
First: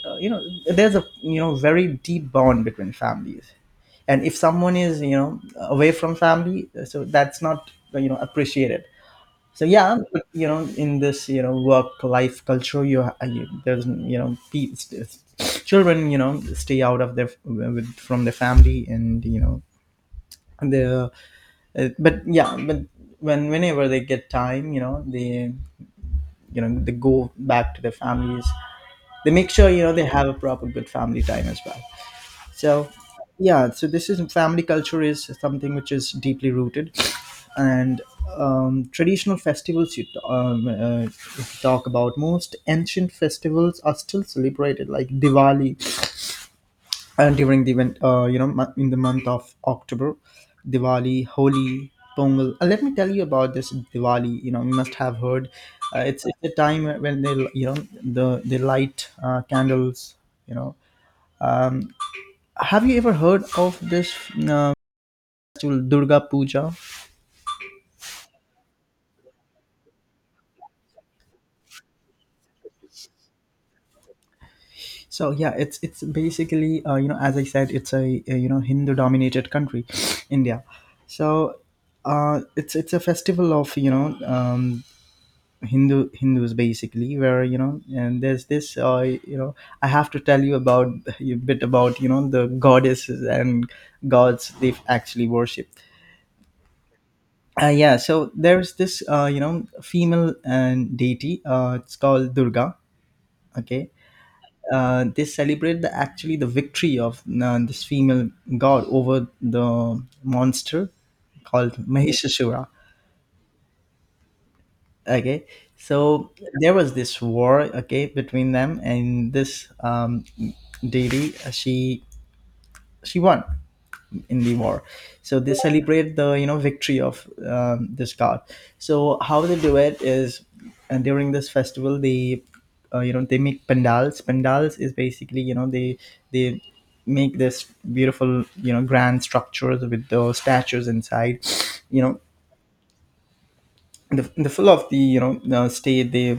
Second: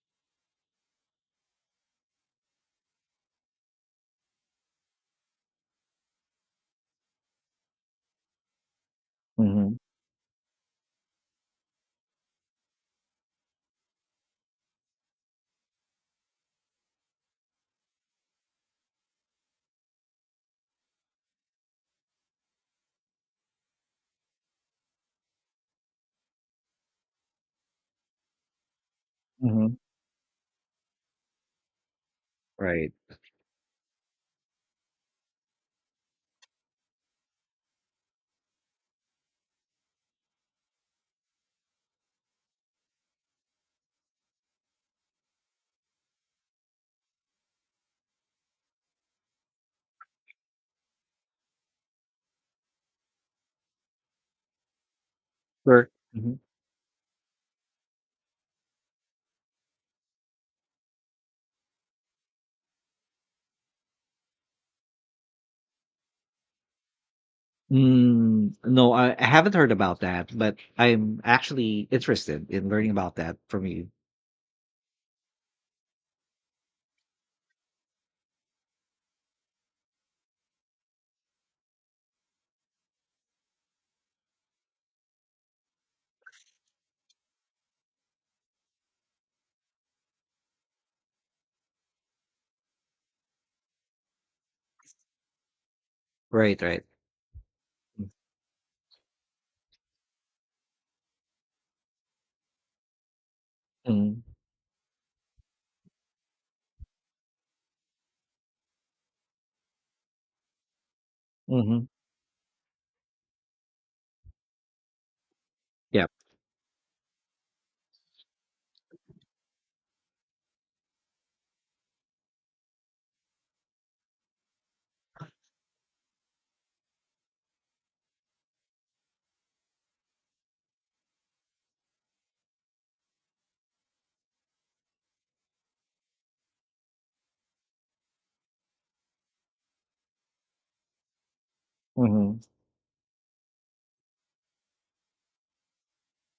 Speaker 2: uh, you know there's a, you know very deep bond between families. And if someone is, you know away from family, uh, so that's not, you know appreciated. So
Speaker 1: Hmm,
Speaker 2: yeah, but, you know in this, you know work life culture, you, ha- you, there's, you know pe- s- children, you know stay out of their with, from their family, and, you know and the, uh, but yeah, but when whenever they get time, you know, they, you know they go back to their families. They make sure,
Speaker 1: hmm.
Speaker 2: you know they have a proper good family time as well. So
Speaker 1: Right.
Speaker 2: yeah, so this is family culture is something which is deeply rooted, and um, traditional festivals, you t- um, uh, if you talk about, most ancient festivals are still celebrated like Diwali, and during the event, uh, you know mo- in the month of October: Diwali, Holi, Pongal. Uh, let me tell you about this Diwali. You know you must have heard.
Speaker 1: Sure.
Speaker 2: uh, it's
Speaker 1: Mm-hmm.
Speaker 2: it's a time when they, you know the they light uh, candles, you know have you ever heard of this uh, festival Durga Puja?
Speaker 1: Mm, no, I, I haven't heard about that, but I'm actually interested in learning about that from you.
Speaker 2: So yeah, it's it's basically, uh, you know as I said, it's a, a you know hindu dominated country, (sniffs) India. So uh, it's it's a festival of, you know um, Hindu Hindus basically, where, you know, and there's this, uh, you know, I have to tell you about a bit about, you know the goddesses and gods they actually worship.
Speaker 1: Right, right.
Speaker 2: Uh, yeah, so there's this, uh, you know, female and deity. Uh, it's called Durga. Okay,
Speaker 1: Mm,
Speaker 2: uh, they celebrate the, actually, the victory of, uh, this female god over the monster called
Speaker 1: mhm.
Speaker 2: Mahishasura. okay
Speaker 1: Yep.
Speaker 2: so there was this war, okay, between them and this um deity. Uh, she she won in the war, so they celebrate the you know victory of um, this god. So how they do it is, and during this festival they uh, you know they make pandals. Pandals is basically you know they they make this beautiful you know grand structures with those statues inside, you know
Speaker 1: Mhm.
Speaker 2: the, the full of the you know uh, stay, they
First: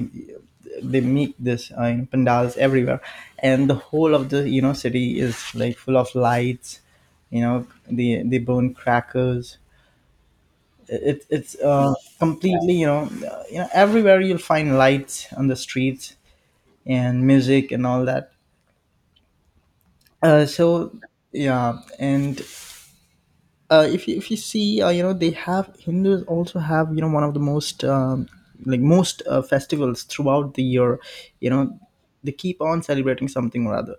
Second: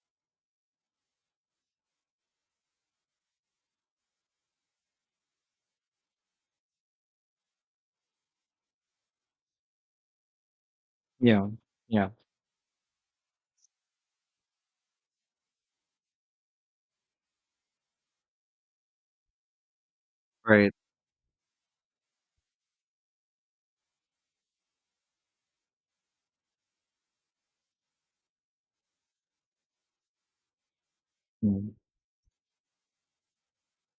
Speaker 2: they make this uh, you know, pandals everywhere, and the whole of the you know city is like full of lights. You know they they burn crackers. it,
Speaker 1: Yeah.
Speaker 2: it's uh,
Speaker 1: Yeah.
Speaker 2: completely, you know uh, you know everywhere you'll find lights on the streets and music and all that. Uh,
Speaker 1: Right.
Speaker 2: so yeah, and uh, if you, if you see, uh, you know they have, hindus also have, you know one of the most, um, like most uh, festivals throughout the year, you
Speaker 1: Mm,
Speaker 2: know they keep on celebrating something or other.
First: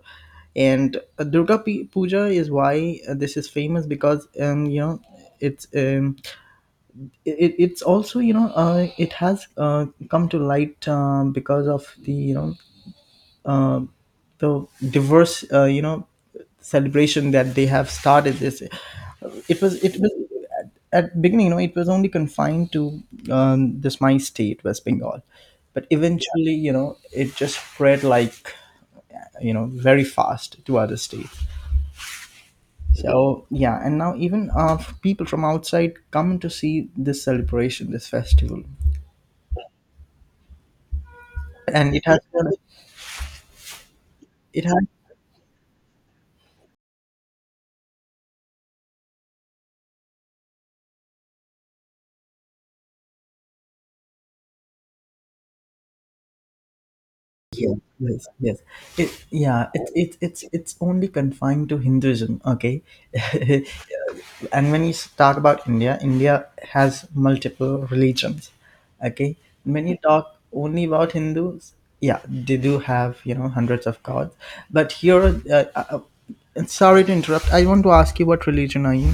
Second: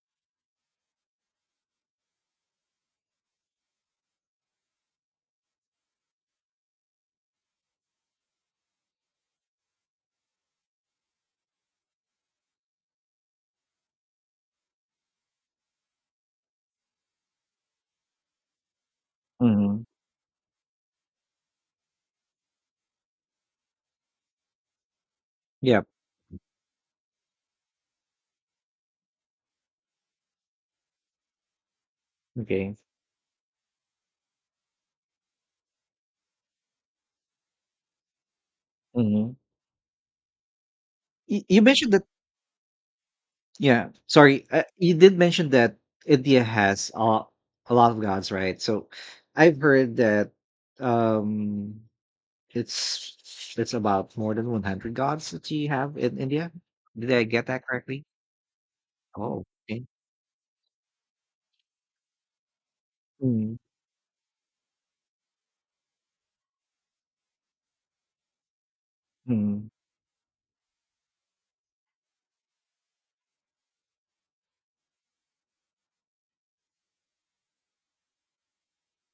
Speaker 2: And uh, durga P- puja is, why uh, this is famous because, um you know, it's um, it, it- it's also, you know, uh, it has uh, come to light, um, because of the, you know, uh, the diverse, uh, you know celebration that they have started this. it was
Speaker 1: mhm.
Speaker 2: it was at, at beginning, you know, it was only confined to, um, this my state, west bengal,
Speaker 1: Yep.
Speaker 2: but eventually, you know, it just spread like, you know, very fast to other states.
Speaker 1: Okay.
Speaker 2: So yeah, and now even uh, people from outside come to see this celebration, this festival,
Speaker 1: Mhm. Y- you mentioned
Speaker 2: and it
Speaker 1: that.
Speaker 2: has
Speaker 1: Yeah. Sorry. Uh,
Speaker 2: it has
Speaker 1: you did mention that India has a, a lot of gods, right? So I've heard that um it's it's about more than one hundred gods that you have in India. Did I get that
Speaker 2: Yes,
Speaker 1: correctly?
Speaker 2: yes, yes. It,
Speaker 1: Oh,
Speaker 2: yeah,
Speaker 1: okay.
Speaker 2: it, it, it's it's only confined to Hinduism, okay?
Speaker 1: Mm,
Speaker 2: (laughs) And when you talk about India, India has multiple religions, okay?
Speaker 1: mm.
Speaker 2: When you talk only about Hindus, yeah, they do have, you know, hundreds of gods. But here, uh, uh, uh, sorry to interrupt. I want to ask you, what religion are you?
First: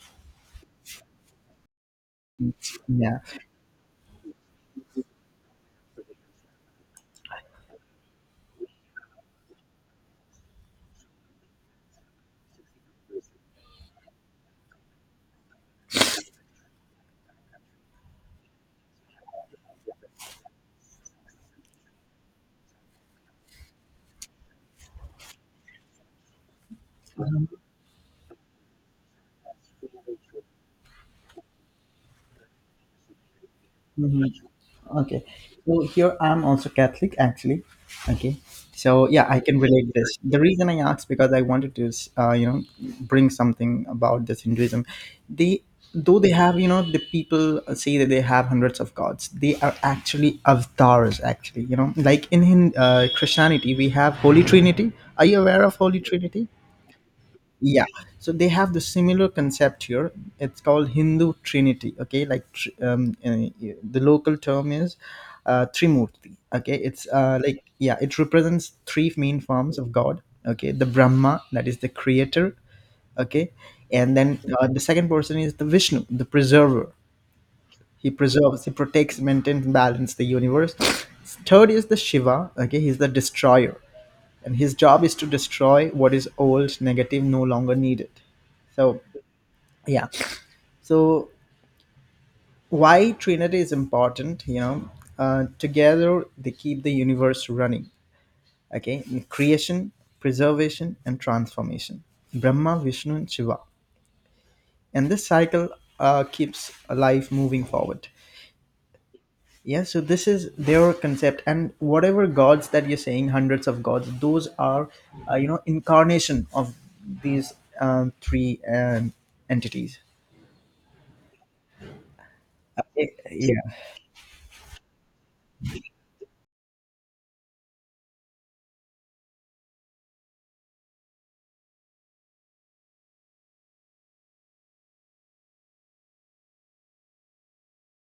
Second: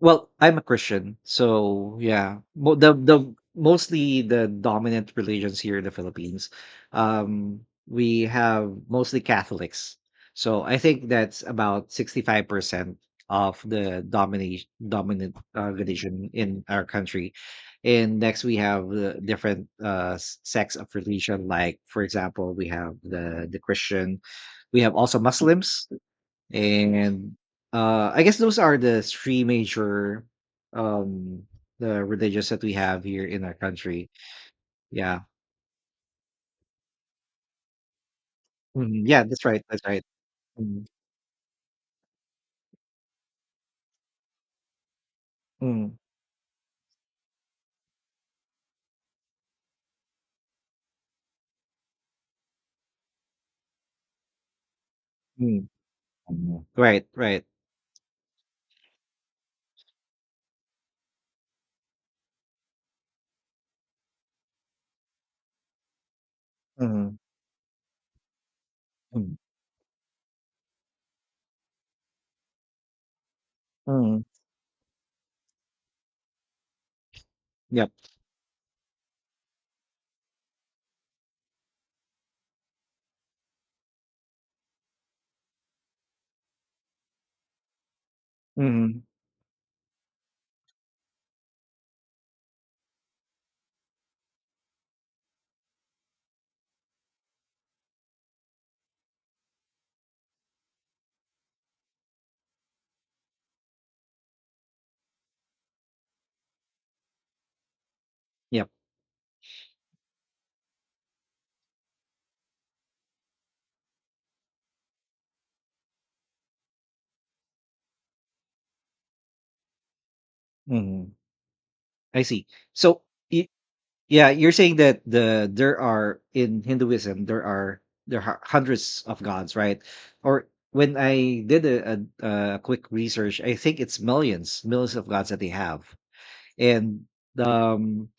Speaker 1: Well, I'm a Christian, so yeah. Mo the
Speaker 2: Yeah.
Speaker 1: the mostly the dominant religions here in the Philippines, um, we have mostly Catholics. So I think that's about sixty-five percent of the domination dominant uh, religion in our country. And next we have uh, different uh, s- sects of religion, like for example, we have the the Christian, we have also Muslims and uh I guess those are the three major um the religions that we have here in our country,
Speaker 2: Mhm.
Speaker 1: yeah.
Speaker 2: Okay. So here I'm also Catholic actually. Okay.
Speaker 1: Mhm.
Speaker 2: So
Speaker 1: Yeah,
Speaker 2: yeah, I
Speaker 1: that's
Speaker 2: can
Speaker 1: right, that's
Speaker 2: relate
Speaker 1: right.
Speaker 2: this. The reason I
Speaker 1: mm
Speaker 2: asked because I wanted to uh, you know, bring something about this Hinduism. They,
Speaker 1: mm
Speaker 2: though they have, you know, the people say that they have hundreds of gods. They are actually avatars. Actually, you know, like in Hin- uh, Christianity we have Holy Trinity. Are you aware
Speaker 1: mm
Speaker 2: of Holy Trinity?
Speaker 1: Mhm. Right, right.
Speaker 2: Yeah, so they have the similar concept here. It's called hindu trinity, okay? Like tr- um, uh, the local term is uh, trimurti. Okay, it's
Speaker 1: mm
Speaker 2: uh, like, yeah, it represents three
Speaker 1: mm
Speaker 2: main forms of god, okay? The brahma, that is the creator, okay, and
Speaker 1: mm
Speaker 2: then uh, the second person is the vishnu, the preserver.
Speaker 1: yep.
Speaker 2: He preserves, he protects, maintains balance the universe. Third is the shiva, okay, he's the destroyer, and his job is to destroy what is old, negative, no longer needed. So
Speaker 1: mm
Speaker 2: yeah, so why trinity is important, you know, uh, together they keep the universe running. Okay, creation, preservation and transformation. Brahma, vishnu and shiva, and this cycle uh, keeps life moving forward.
Speaker 1: yep.
Speaker 2: Yeah, so this is their concept, and whatever gods that you're saying, hundreds of gods, those are uh, you know, incarnation of these um, three um, entities.
Speaker 1: mm I see. So,
Speaker 2: Eh, Yeah.
Speaker 1: yeah, you're saying that the there are in Hinduism there are there are hundreds of gods, right? Or when I did a, a, a quick research, I think it's millions, millions of gods that they have, and um,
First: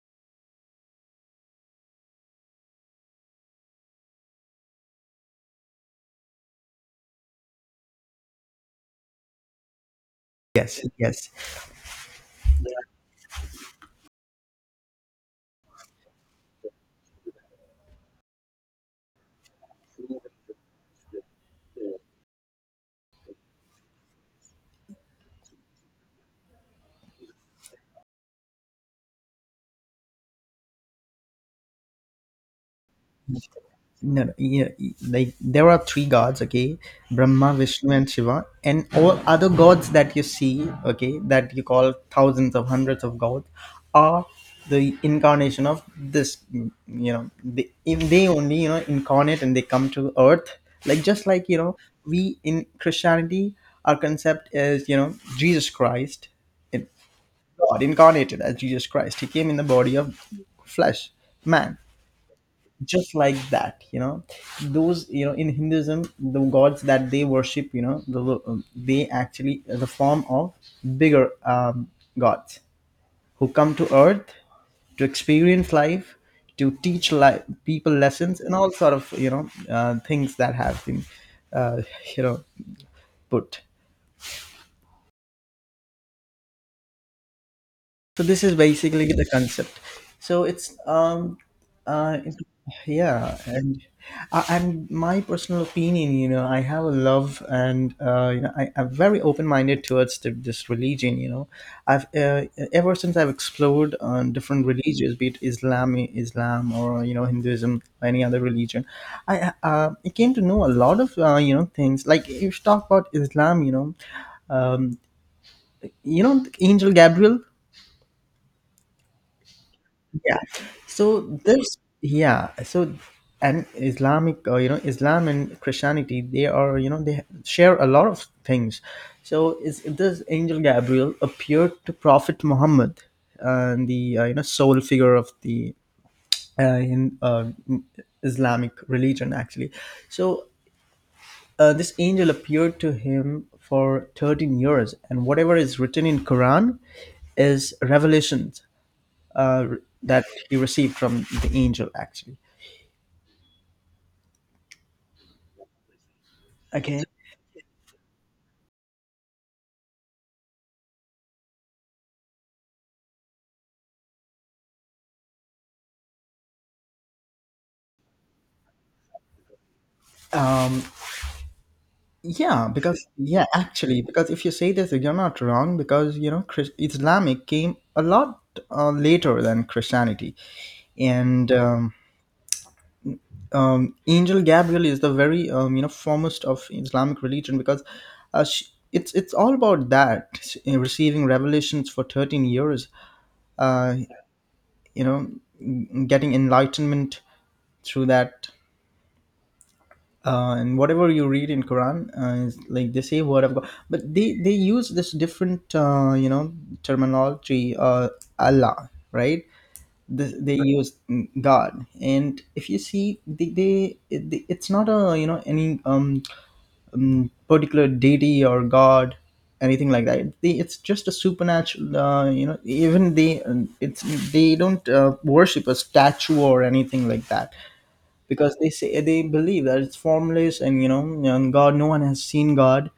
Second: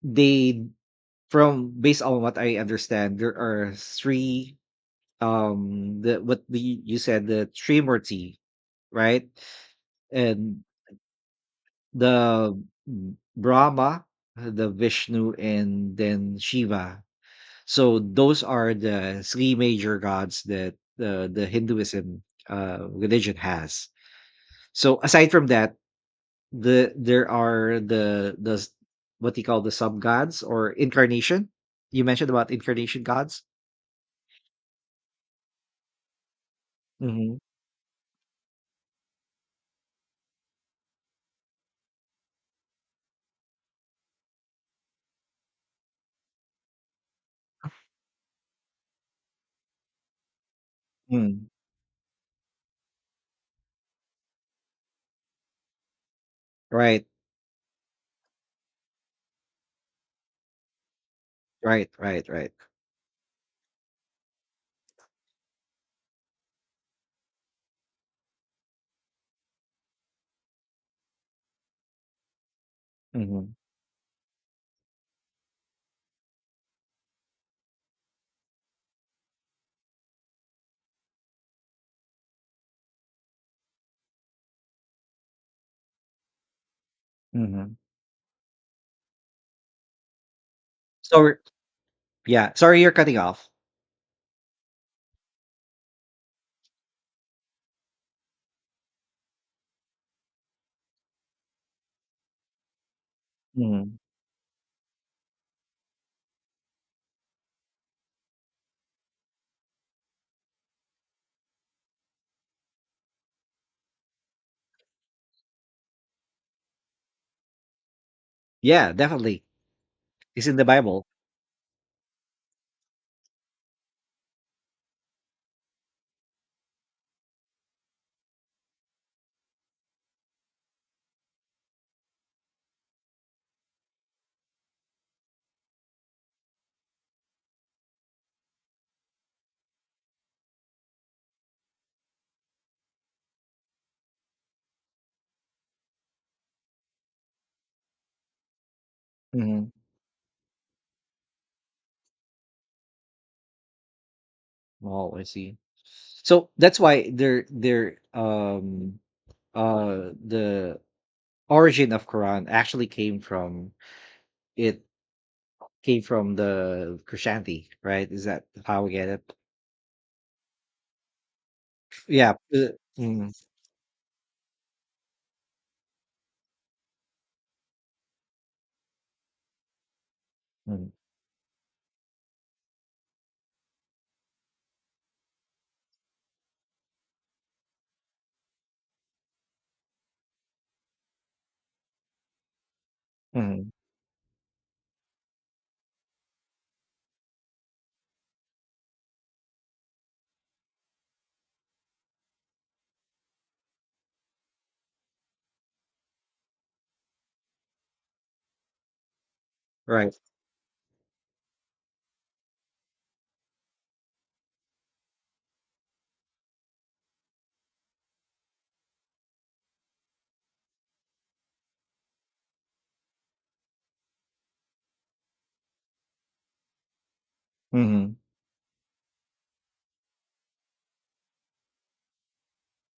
Speaker 1: they, from based on what I understand, there are three um the what the you said the Trimurti, right? And
Speaker 2: Yes. Yes.
Speaker 1: the Brahma, the Vishnu, and then Shiva. So those are the three major gods that uh, the Hinduism uh, religion has. So aside from that, the there are the the s- what do you call the sub gods or incarnation. You mentioned about incarnation gods.
Speaker 2: No, no, yeah, like there are three gods, okay,
Speaker 1: hmm
Speaker 2: Brahma, Vishnu, and Shiva, and all other gods that you see, okay, that you call thousands of hundreds of gods, are the incarnation of this. You know, they, if they only, you know, incarnate and they come to earth, like just
Speaker 1: Mm.
Speaker 2: like, you know, we in Christianity, our concept is, you know, Jesus Christ, in-
Speaker 1: Right?
Speaker 2: God incarnated as Jesus Christ. He came in the body of flesh, man,
Speaker 1: Right, right, right.
Speaker 2: just like that. You know, those, you know, in hinduism the gods that they worship, you know, the, um, they actually the form of bigger um, gods who
Speaker 1: hmm
Speaker 2: come to earth to experience life, to teach life, people lessons and all sort of, you know, uh, things that have been uh, (laughs) you know, put.
Speaker 1: hmm
Speaker 2: So this is basically the concept. So it's
Speaker 1: So
Speaker 2: um uh it,
Speaker 1: yeah, sorry you're cutting
Speaker 2: yeah.
Speaker 1: off.
Speaker 2: And uh, and my personal opinion, you know, I have a love, and uh, you know, I, I'm very open-minded towards the, this religion. You know, I've uh, ever since I've
Speaker 1: hmm
Speaker 2: explored uh, different religions, be it Islam, Islam, or you know, Hinduism, or any other religion, I uh, I came to know a lot of uh, you know, things. Like if you talk about Islam, you know, um, you know, Angel Gabriel.
Speaker 1: Yeah, definitely.
Speaker 2: Yeah,
Speaker 1: It's in the Bible.
Speaker 2: so this yeah so and islamic, uh, you know, islam and christianity, they are, you know, they share a lot of things. So is this angel gabriel, appeared to prophet muhammad, and the uh, you know, sole figure of the uh, in uh, islamic religion actually. So uh, this angel appeared to him for thirteen years, and whatever is written in quran is revelation uh,
Speaker 1: hmm
Speaker 2: that he received from the angel actually.
Speaker 1: Oh, I see. So that's
Speaker 2: Okay.
Speaker 1: why there there um uh the origin of Quran actually came from, it came from the Christianity, right? Is that how we get it?
Speaker 2: Um,
Speaker 1: Yeah. uh,
Speaker 2: yeah, because
Speaker 1: mm,
Speaker 2: yeah, actually, because if you say this, you're not wrong, because you know, Chris, islamic came a lot uh, later than christianity.
Speaker 1: mm,
Speaker 2: And um, um, angel gabriel is the very um, you know, foremost of islamic religion, because uh, she, it's it's all about that she- receiving revelations for thirteen years,
Speaker 1: mhm,
Speaker 2: uh, you know, getting enlightenment through that, uh, and whatever you read in Quran uh, is like, they say word of God, but they they use this different, uh, you know, terminology, uh, Allah, right?
Speaker 1: Right.
Speaker 2: This, they Right. use God, and if you see, they, they, it- it's not a, you know, any um, um particular deity or God, anything like that. They, it's just a supernatural, uh, you know. Even they, um, it's, they don't uh, worship a statue or anything like that,
Speaker 1: hmm
Speaker 2: because they say they believe that it's formless, and you know, and god, no one has seen god.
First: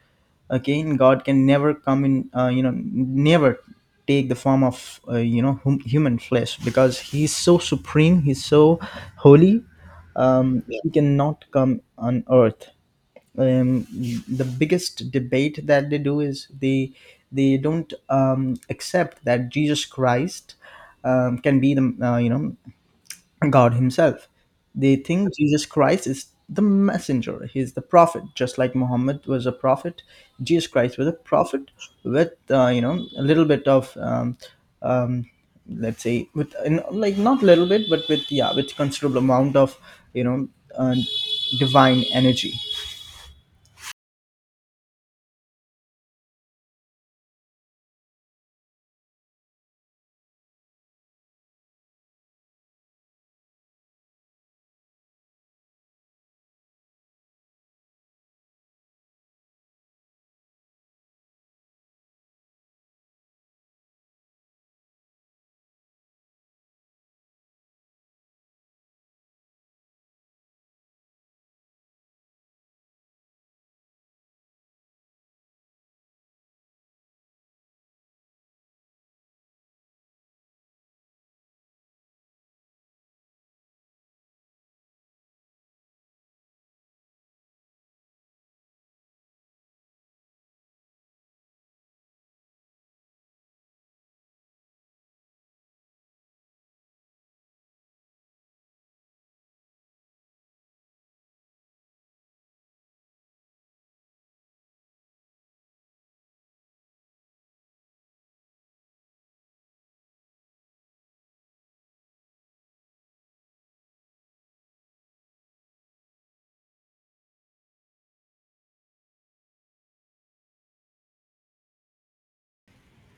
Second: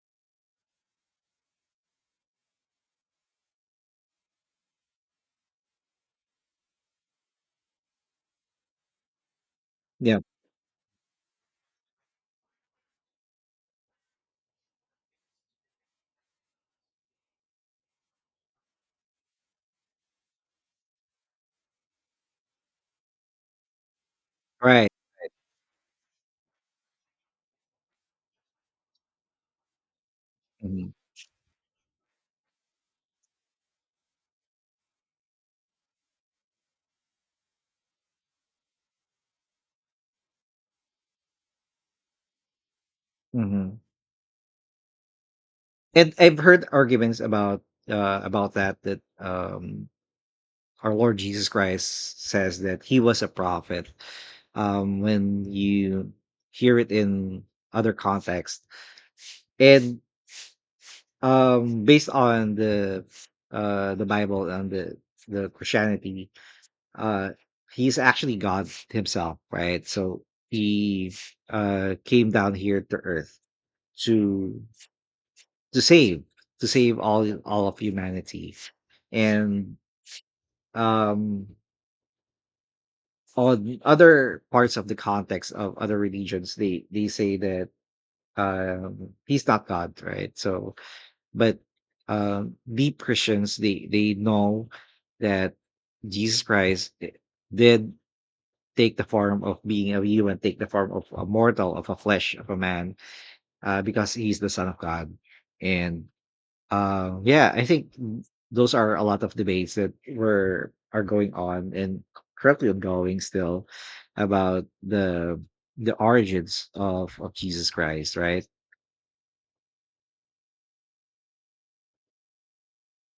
Speaker 2: Again god can never come in, uh, you know, never take the form of uh, you know, hum- human flesh, because he's so supreme, he's so holy.
Speaker 1: Yeah.
Speaker 2: um, Yeah. He cannot come on earth. um, the biggest debate that they do is, they they don't um, accept that jesus christ um, can be the uh, you know, God Himself.
Speaker 1: Right.
Speaker 2: They think Jesus Christ is the messenger, He's the prophet, just like Muhammad was a prophet. Jesus
Speaker 1: hmm
Speaker 2: Christ was a prophet with, uh, you know, a little bit of um, um, let's say, with in, like, not little bit, but with, yeah, with considerable amount of, you know, uh, divine energy.
Speaker 1: hmm And I've heard arguments about uh about that that um our Lord Jesus Christ says that he was a prophet. Um when you hear it in other context. And Um, based on the uh the Bible and the the Christianity, uh he's actually God himself, right? So he uh came down here to earth to to save to save all all of humanity. And um on other parts of the context of other religions, they they say that um he's not God, right? So but um, deep Christians, they they know that Jesus Christ I- did take the form of being a human, take the form of a mortal, of a flesh, of a man, uh, because he's the Son of God. And um, yeah, I think those are a lot of debates that were are going on and currently ongoing still about the the origins of of Jesus Christ, right?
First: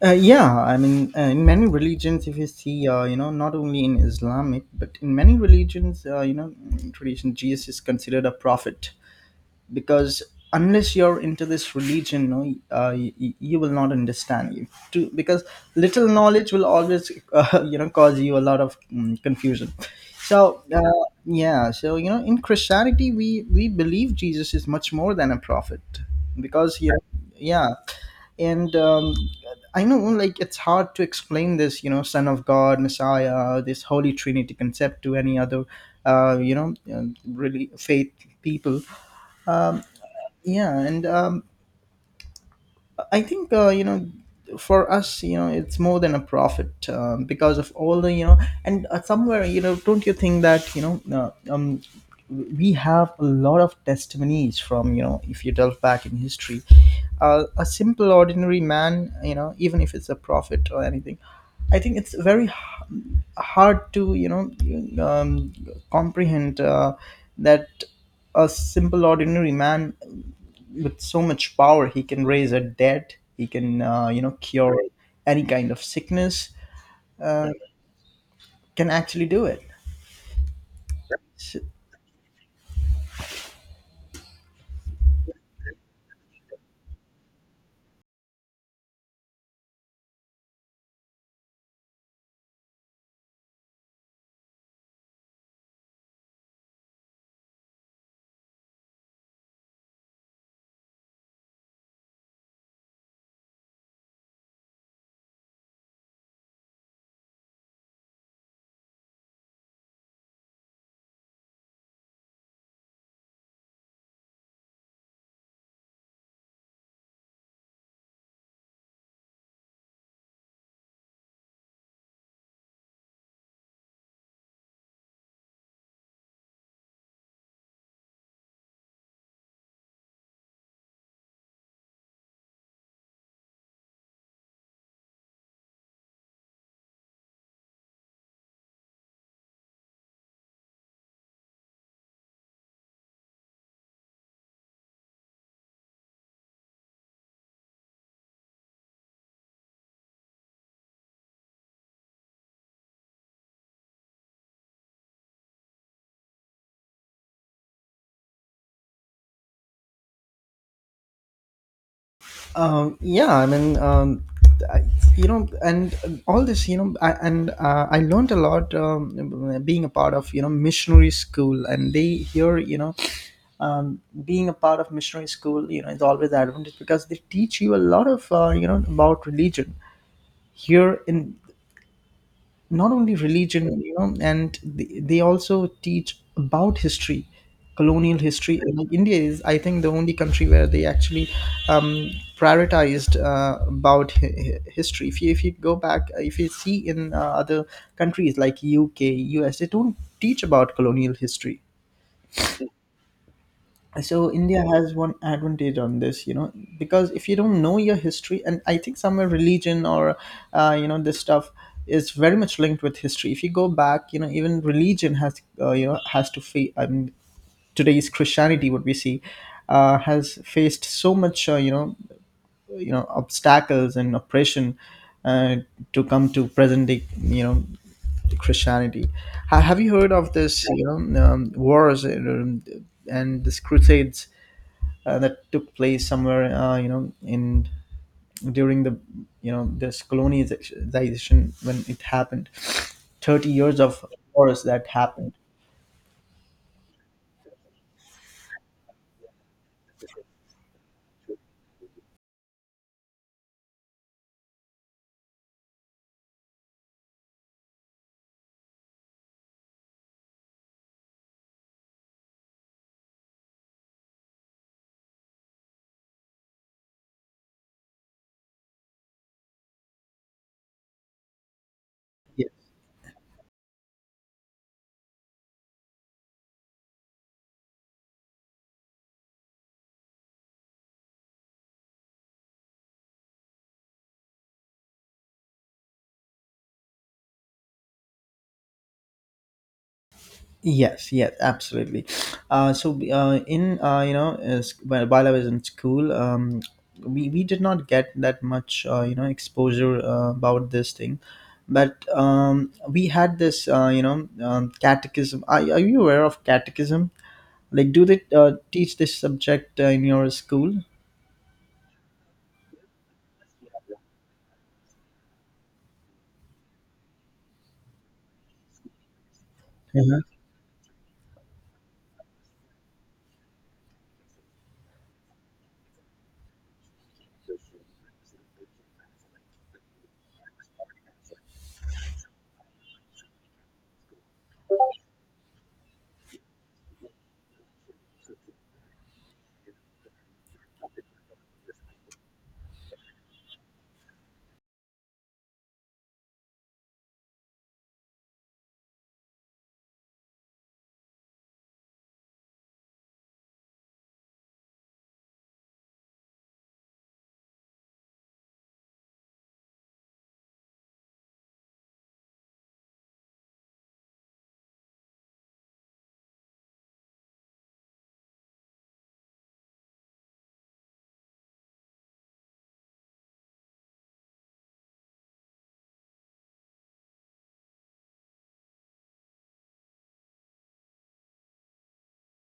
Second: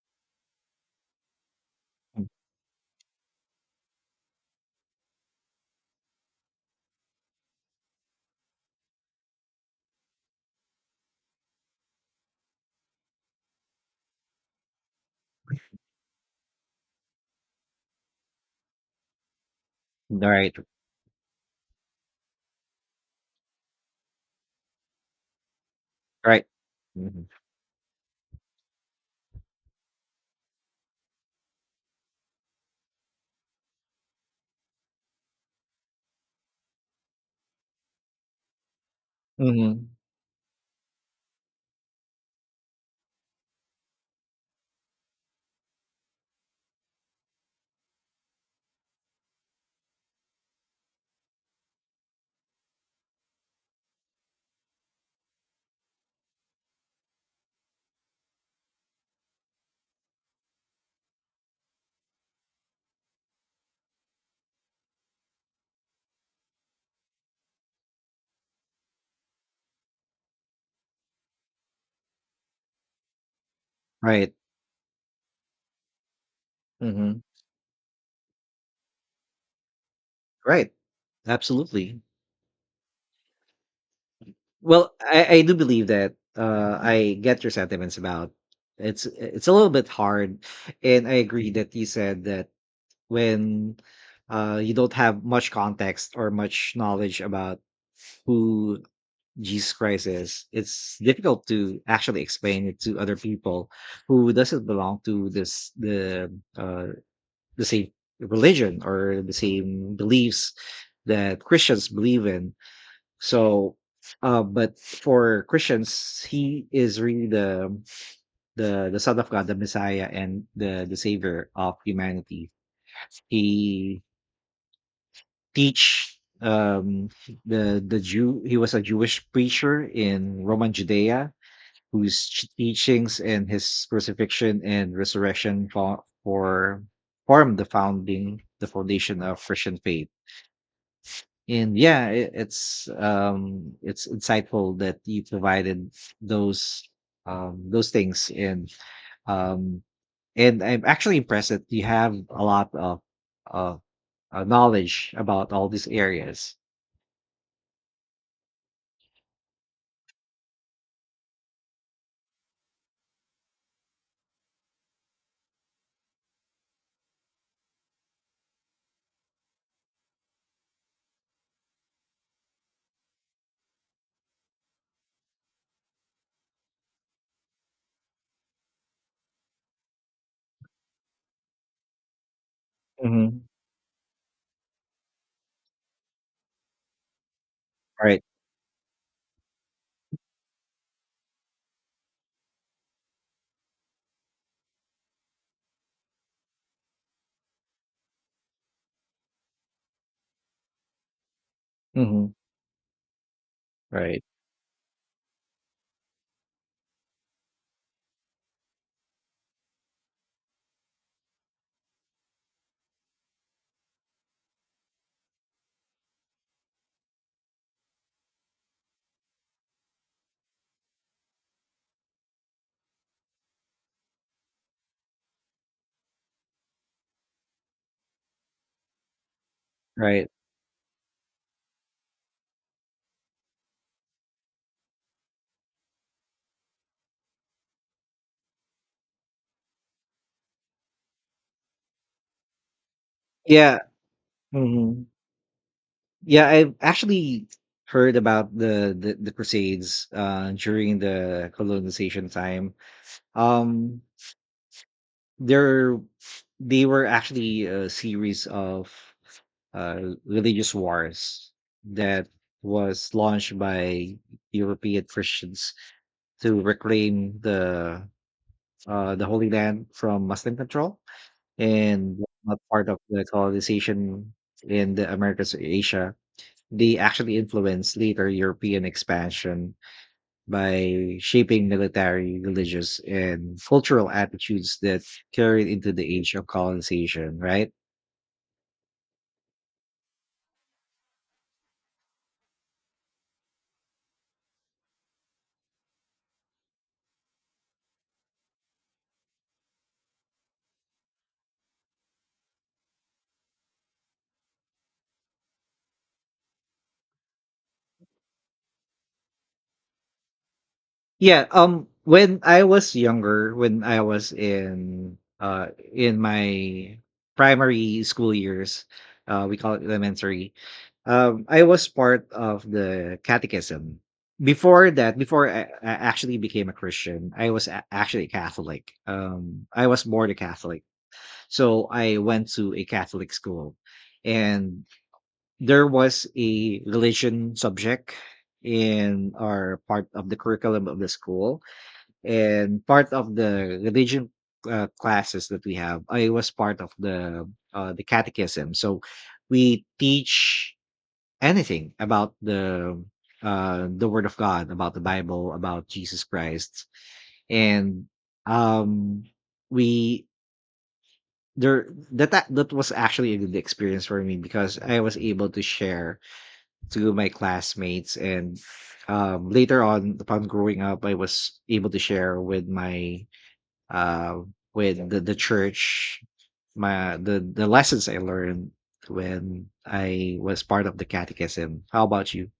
Speaker 2: Uh, yeah, I mean, uh, in many religions, if you see, uh, you know, not only in Islamic, but in many religions, uh, you know, tradition, Jesus is considered a prophet. Because unless you're into this religion, no uh, you, you will not understand, you to because little knowledge will always (laughs) uh, you know, cause you a lot of mm, confusion. So
Speaker 1: Right,
Speaker 2: uh, yeah, so you know, in christianity we we believe jesus is much more than a prophet,
Speaker 1: right.
Speaker 2: because yeah.
Speaker 1: hmm
Speaker 2: yeah and um, I know, like, it's hard to explain this, you know, son of god, messiah, this holy trinity concept, to any other uh, you know, uh, really faith people.
Speaker 1: hmm
Speaker 2: Yeah, and um, I think, uh, you know, for us, you know, it's more than a profit, um, because of all the, you know, and uh, somewhere, you know, don't you think that, you know, uh, um, we have a lot of testimonies from, you know, if you delve back in history, uh, a simple ordinary man, you know, even if it's a prophet or anything, I think it's very h- hard to, you know, um, comprehend uh, that a simple ordinary man with so much power, he can raise a dead, he can, uh, you
Speaker 1: right.
Speaker 2: know, cure any kind of sickness,
Speaker 1: hmm
Speaker 2: can actually do it.
Speaker 1: Right.
Speaker 2: S-
Speaker 1: Absolutely. Well, I, I do believe that uh, I get your sentiments about, it's it's a little bit hard, and I agree that you said that when uh, you don't have much context or much knowledge about who Jesus Christ is, it's difficult to actually explain it to other people who doesn't belong to this the uh, the same religion or the same beliefs that Christians believe in. So, uh, but for Christians, he is really the the the Son of God, the Messiah, and the the Savior of humanity. He teach um the the Jew. He was a Jewish preacher in Roman Judea, whose ch- teachings and his crucifixion and resurrection for, for formed the founding the foundation of Christian faith. And yeah, it, it's um it's insightful that you provided those um those things, and um and I'm actually impressed that you have a lot of uh, uh knowledge about all these areas.
Speaker 2: um, yeah, I mean um, I, you know, and all this, you know, I, and uh, I learned a lot, um, being a part of, you know, missionary school, and they here, you know, um, being a part of missionary school, you know, is always an advantage, because they teach you a lot of, uh, you know, about religion here in, not only
Speaker 1: hmm
Speaker 2: religion, you know, and they, they also teach about history, colonial
Speaker 1: right.
Speaker 2: history. And like india is, I think, the only country where they actually um, prioritized uh, about hi- hi- history. If you if you go back, uh, if you see in, uh, other countries like uk, us, they don't teach about colonial history.
Speaker 1: hmm
Speaker 2: So
Speaker 1: Right.
Speaker 2: india has one advantage on this, you know, because if you don't know your history, and I think somewhere religion or uh, you know, this stuff is very much linked with history. If you go back, you know, even religion has, uh, you know, has to face, I mean, today's christianity what we see uh, has faced so much uh, you know you know, obstacles and oppression uh, to come to present day, you know, Christianity. Ha- Have you heard
Speaker 1: Right.
Speaker 2: of this, you know, um, wars and, um, and this crusades uh, that took place somewhere, uh, you know, in during the, you know, this colonization, when it happened, thirty
Speaker 1: yeah
Speaker 2: years of wars that
Speaker 1: hmm
Speaker 2: happened.
Speaker 1: yeah, I've actually heard about the the, the crusades uh during the colonization time. um There, they were actually a series of uh, religious wars that was launched by European Christians to reclaim the uh, the Holy Land from Muslim control, and
Speaker 2: Ye-
Speaker 1: not part of the colonization in the Americas or Asia. They actually influenced later European expansion by shaping military, religious, and cultural attitudes that carried into the age of colonization, right?
Speaker 2: yes, yes, absolutely. Uh, so uh, in uh, you know, is, while while I was in school, um, we, we did not get that much uh, you know, exposure, uh, about this thing, but um, we had this, uh, you know, um, catechism. are, are you aware of catechism? Like, do they uh, teach this subject uh, in your school?
Speaker 1: Yeah, um when I was younger, when I was in uh in my primary school years, uh we call it
Speaker 2: Uh-huh.
Speaker 1: elementary. Um I was part of the catechism. Before that, before I, I actually became a Christian, I was a- actually Catholic. Um I was born a Catholic. So I went to a Catholic school and there was a religion subject in our part of the curriculum of the school, and part of the religion uh, classes that we have, I was part of the uh, the catechism. So we teach anything about the uh, the word of God, about the Bible, about Jesus Christ. And um we there that a- that was actually a good experience for me because I was able to share to my classmates, and um later on, upon growing up, I was able to share with my uh with the, the church my the the lessons I learned when I was part of the catechism. How about you?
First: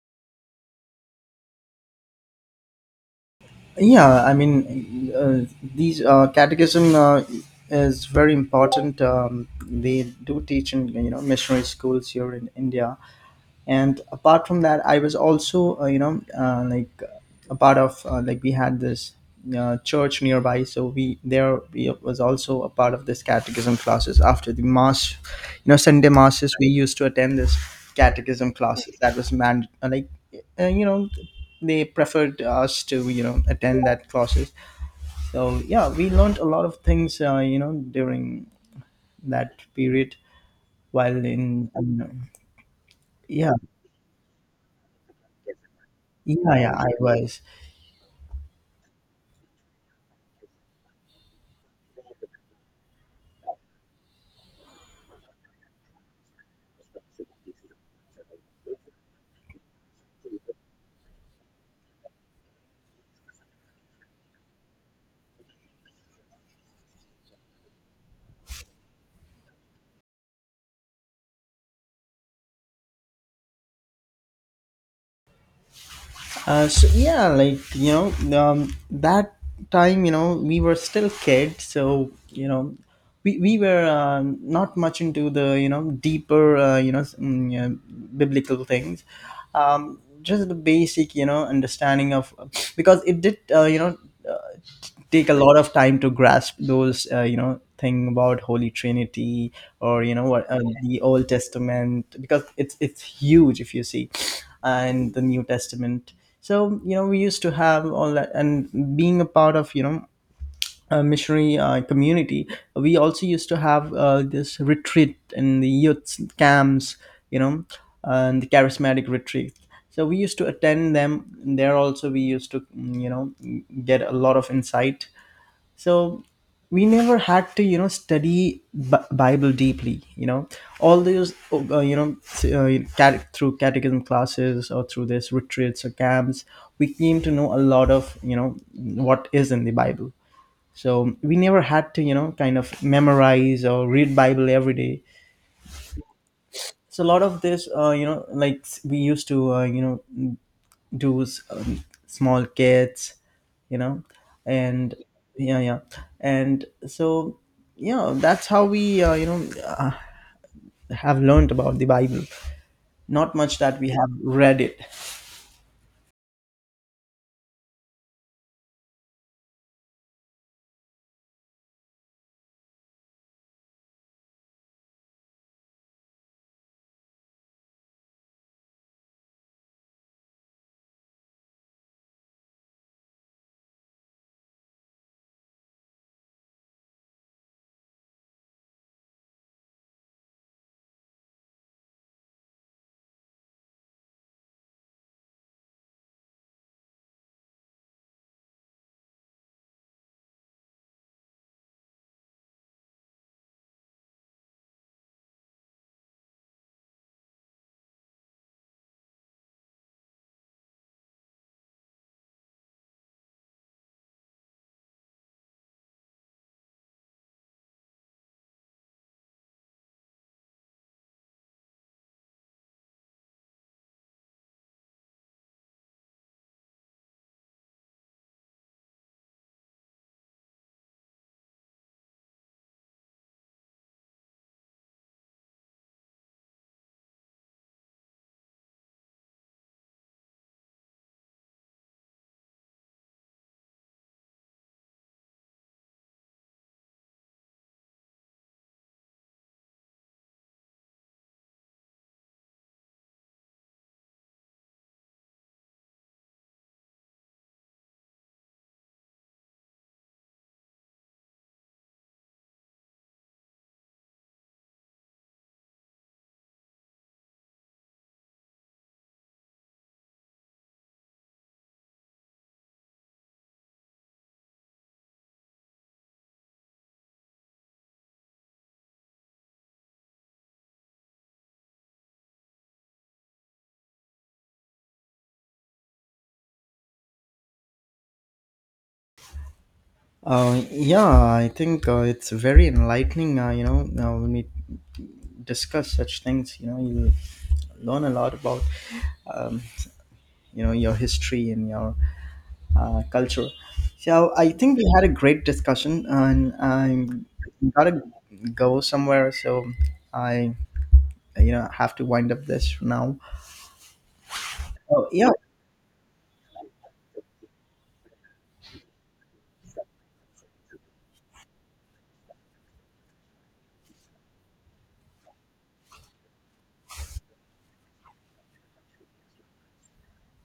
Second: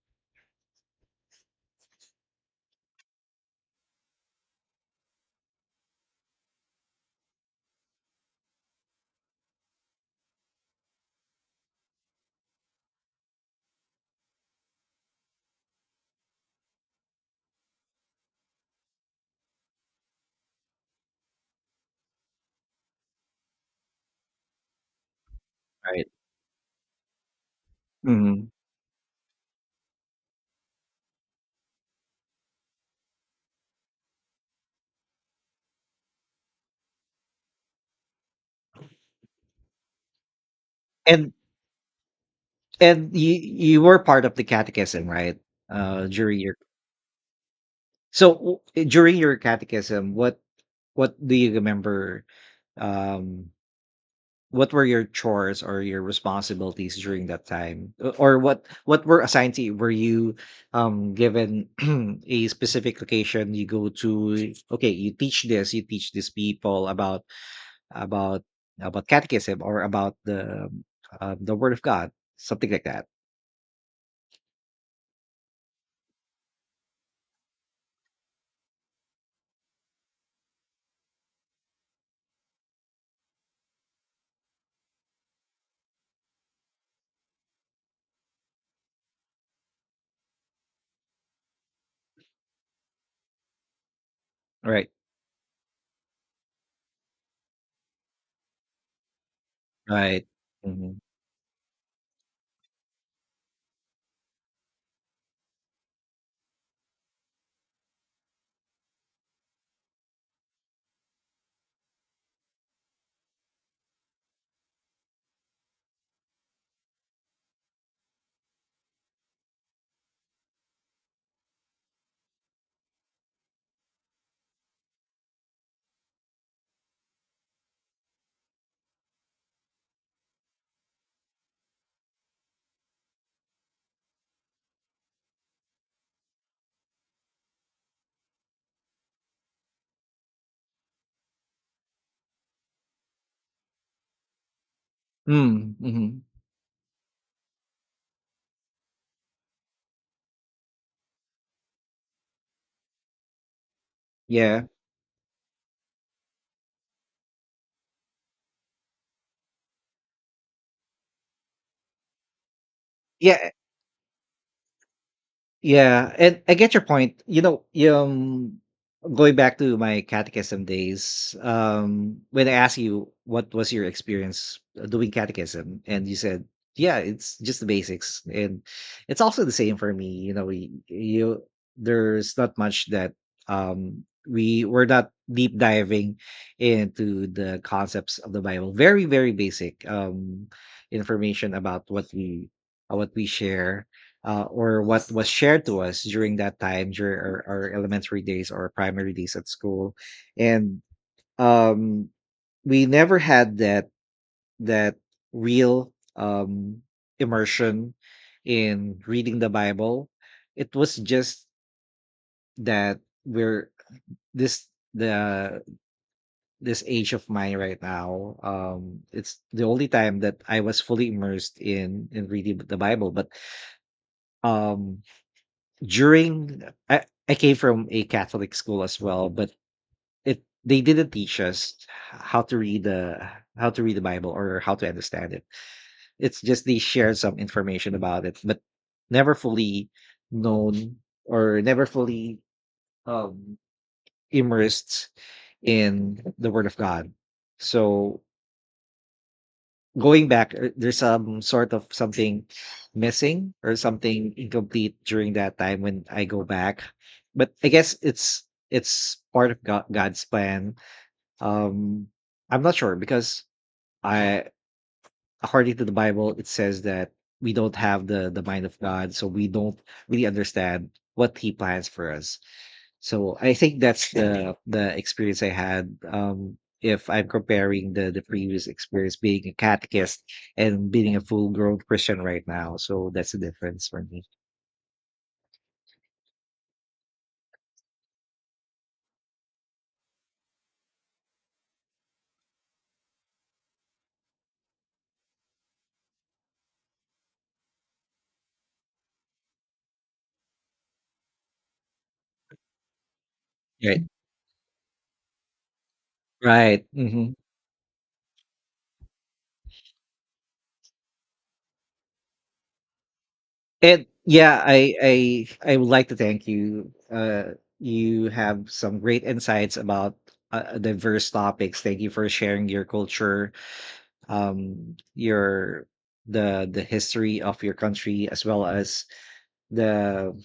Speaker 2: Yeah, I mean, uh, these uh, catechism uh, is very important. Um, they do teach in, you know, missionary schools here in India, and apart from that I was also, uh, you know, uh, like, a part of, uh, like, we had this uh, church nearby. So we there, we was also a part of this catechism classes after the mass, you know,
Speaker 1: Right.
Speaker 2: sunday masses, we used to attend this
Speaker 1: Mhm.
Speaker 2: catechism classes, that was mand uh, like, uh, you know, they preferred us to, you know, attend that classes. So yeah, we learned a lot of things, uh, you know, during that period, while
Speaker 1: And
Speaker 2: in um,
Speaker 1: and you
Speaker 2: yeah,
Speaker 1: you were part of the catechism, right? Uh, during your,
Speaker 2: yeah, yeah, I was.
Speaker 1: so w- eh, during your catechism, what what do you remember? Um, what were your chores or your responsibilities during that time, O- or what what were assigned to you? Were you um, given (clears throat) a specific location you go to? Okay, you teach this, you teach these people about about about catechism or about the um, uh, the Word of God, something like that.
Speaker 2: Uh, so yeah, like, you know, um, that time, you know, we were still kids, so you know, we, we were, uh, not much into the, you know, deeper, uh, you know s- mm, yeah, biblical things, um, just the basic, you know, understanding of, because it did, uh, you know,
Speaker 1: Right,
Speaker 2: take a lot of time to grasp those, uh, you know, thing about holy trinity, or you know,
Speaker 1: right.
Speaker 2: what, uh,
Speaker 1: Mhm.
Speaker 2: the old testament, because it's it's huge if you see, and the new testament. So you know, we used to have all that, and being a part of, you know, a missionary, uh, community, we also used to have, uh, this retreat in the youth camps, you know, and the charismatic retreat. So we used to attend them, there also we used to, mm, you know, get a lot of insight. So we never had to, you know, study B- bible deeply, you know, all those, uh, you know, uh, cate- through catechism classes, or through this retreats or camps, we came to know a lot of, you know, what is in the bible. So we never had to, you know, kind of memorize or read bible every day.
Speaker 1: Mm, mhm.
Speaker 2: So a lot of this, uh, you know, like, we used to, uh, you know, do s- um, small kids, you know,
Speaker 1: Yeah,
Speaker 2: and yeah, yeah, and so, yeah, that's how we, uh, you know, uh, have learned about the bible, not
Speaker 1: yeah.
Speaker 2: much that we have read it.
Speaker 1: Yeah, and I get your point. You know, um, going back to my catechism days, um, when I asked you what was your experience uh, doing catechism, and you said, "Yeah, it's just the basics," and it's also the same for me. You know, we you There's not much that um we were not deep diving into the concepts of the Bible. Very very basic um information about what we uh, what we share, uh, or what was shared to us during that time during our, our elementary days or primary days at school. And um, we never had that that real um, immersion in reading the Bible. It was just that we're this the this age of mine right now, um it's the only time that I was fully immersed in in reading the Bible. But um during I, I came from a Catholic school as well, but it, they didn't teach us how to read the, how to read the Bible or how to understand it. It's just they shared some information about it, but never fully known or never fully um immersed in the Word of God. So going back, er, there's some sort of something missing or something incomplete during that time when I go back. But I guess it's it's part of God god's plan. um I'm not sure because I according to the Bible, it says that we don't have the the mind of God, so we don't really understand what he plans for us. So I think that's the the experience I had. Um, if I'm comparing the the previous experience being a catechist and being a full grown Christian right now, so that's the difference for me.
Speaker 2: Uh, yeah, I think, uh, it's very enlightening, uh, you know, uh, when we discuss such things. You know, you learn a lot about, um, you know, your history and your, uh, culture.
Speaker 1: Right.
Speaker 2: So I think we had a great discussion, and
Speaker 1: Right.
Speaker 2: I'm
Speaker 1: hmm
Speaker 2: gotta go somewhere. So I, you know, have to wind up this now.
Speaker 1: And yeah, I
Speaker 2: Oh yeah,
Speaker 1: I I would like to thank you. Uh, you have some great insights about uh, diverse topics. Thank you for sharing your culture, um, your the the history of your country as well as the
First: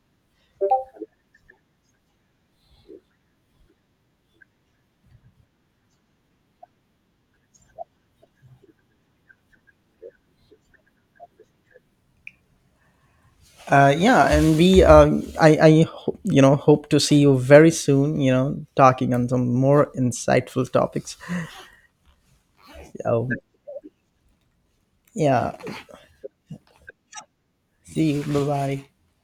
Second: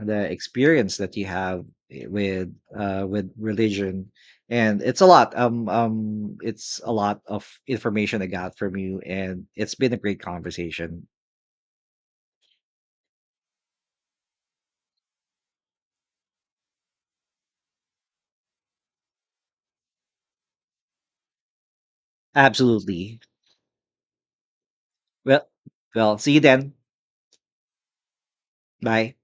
Speaker 1: the experience that you have, i- with uh with religion. And it's a lot, um um it's a lot of information I got from you, and it's been a great conversation.
Speaker 2: uh, yeah, and we, um I, I, ho- you know, hope to see you very soon. You know, talking on some more insightful topics.
Speaker 1: Absolutely.
Speaker 2: So
Speaker 1: Well,
Speaker 2: yeah,
Speaker 1: well, see you then.
Speaker 2: see you. Bye bye.
Speaker 1: Bye.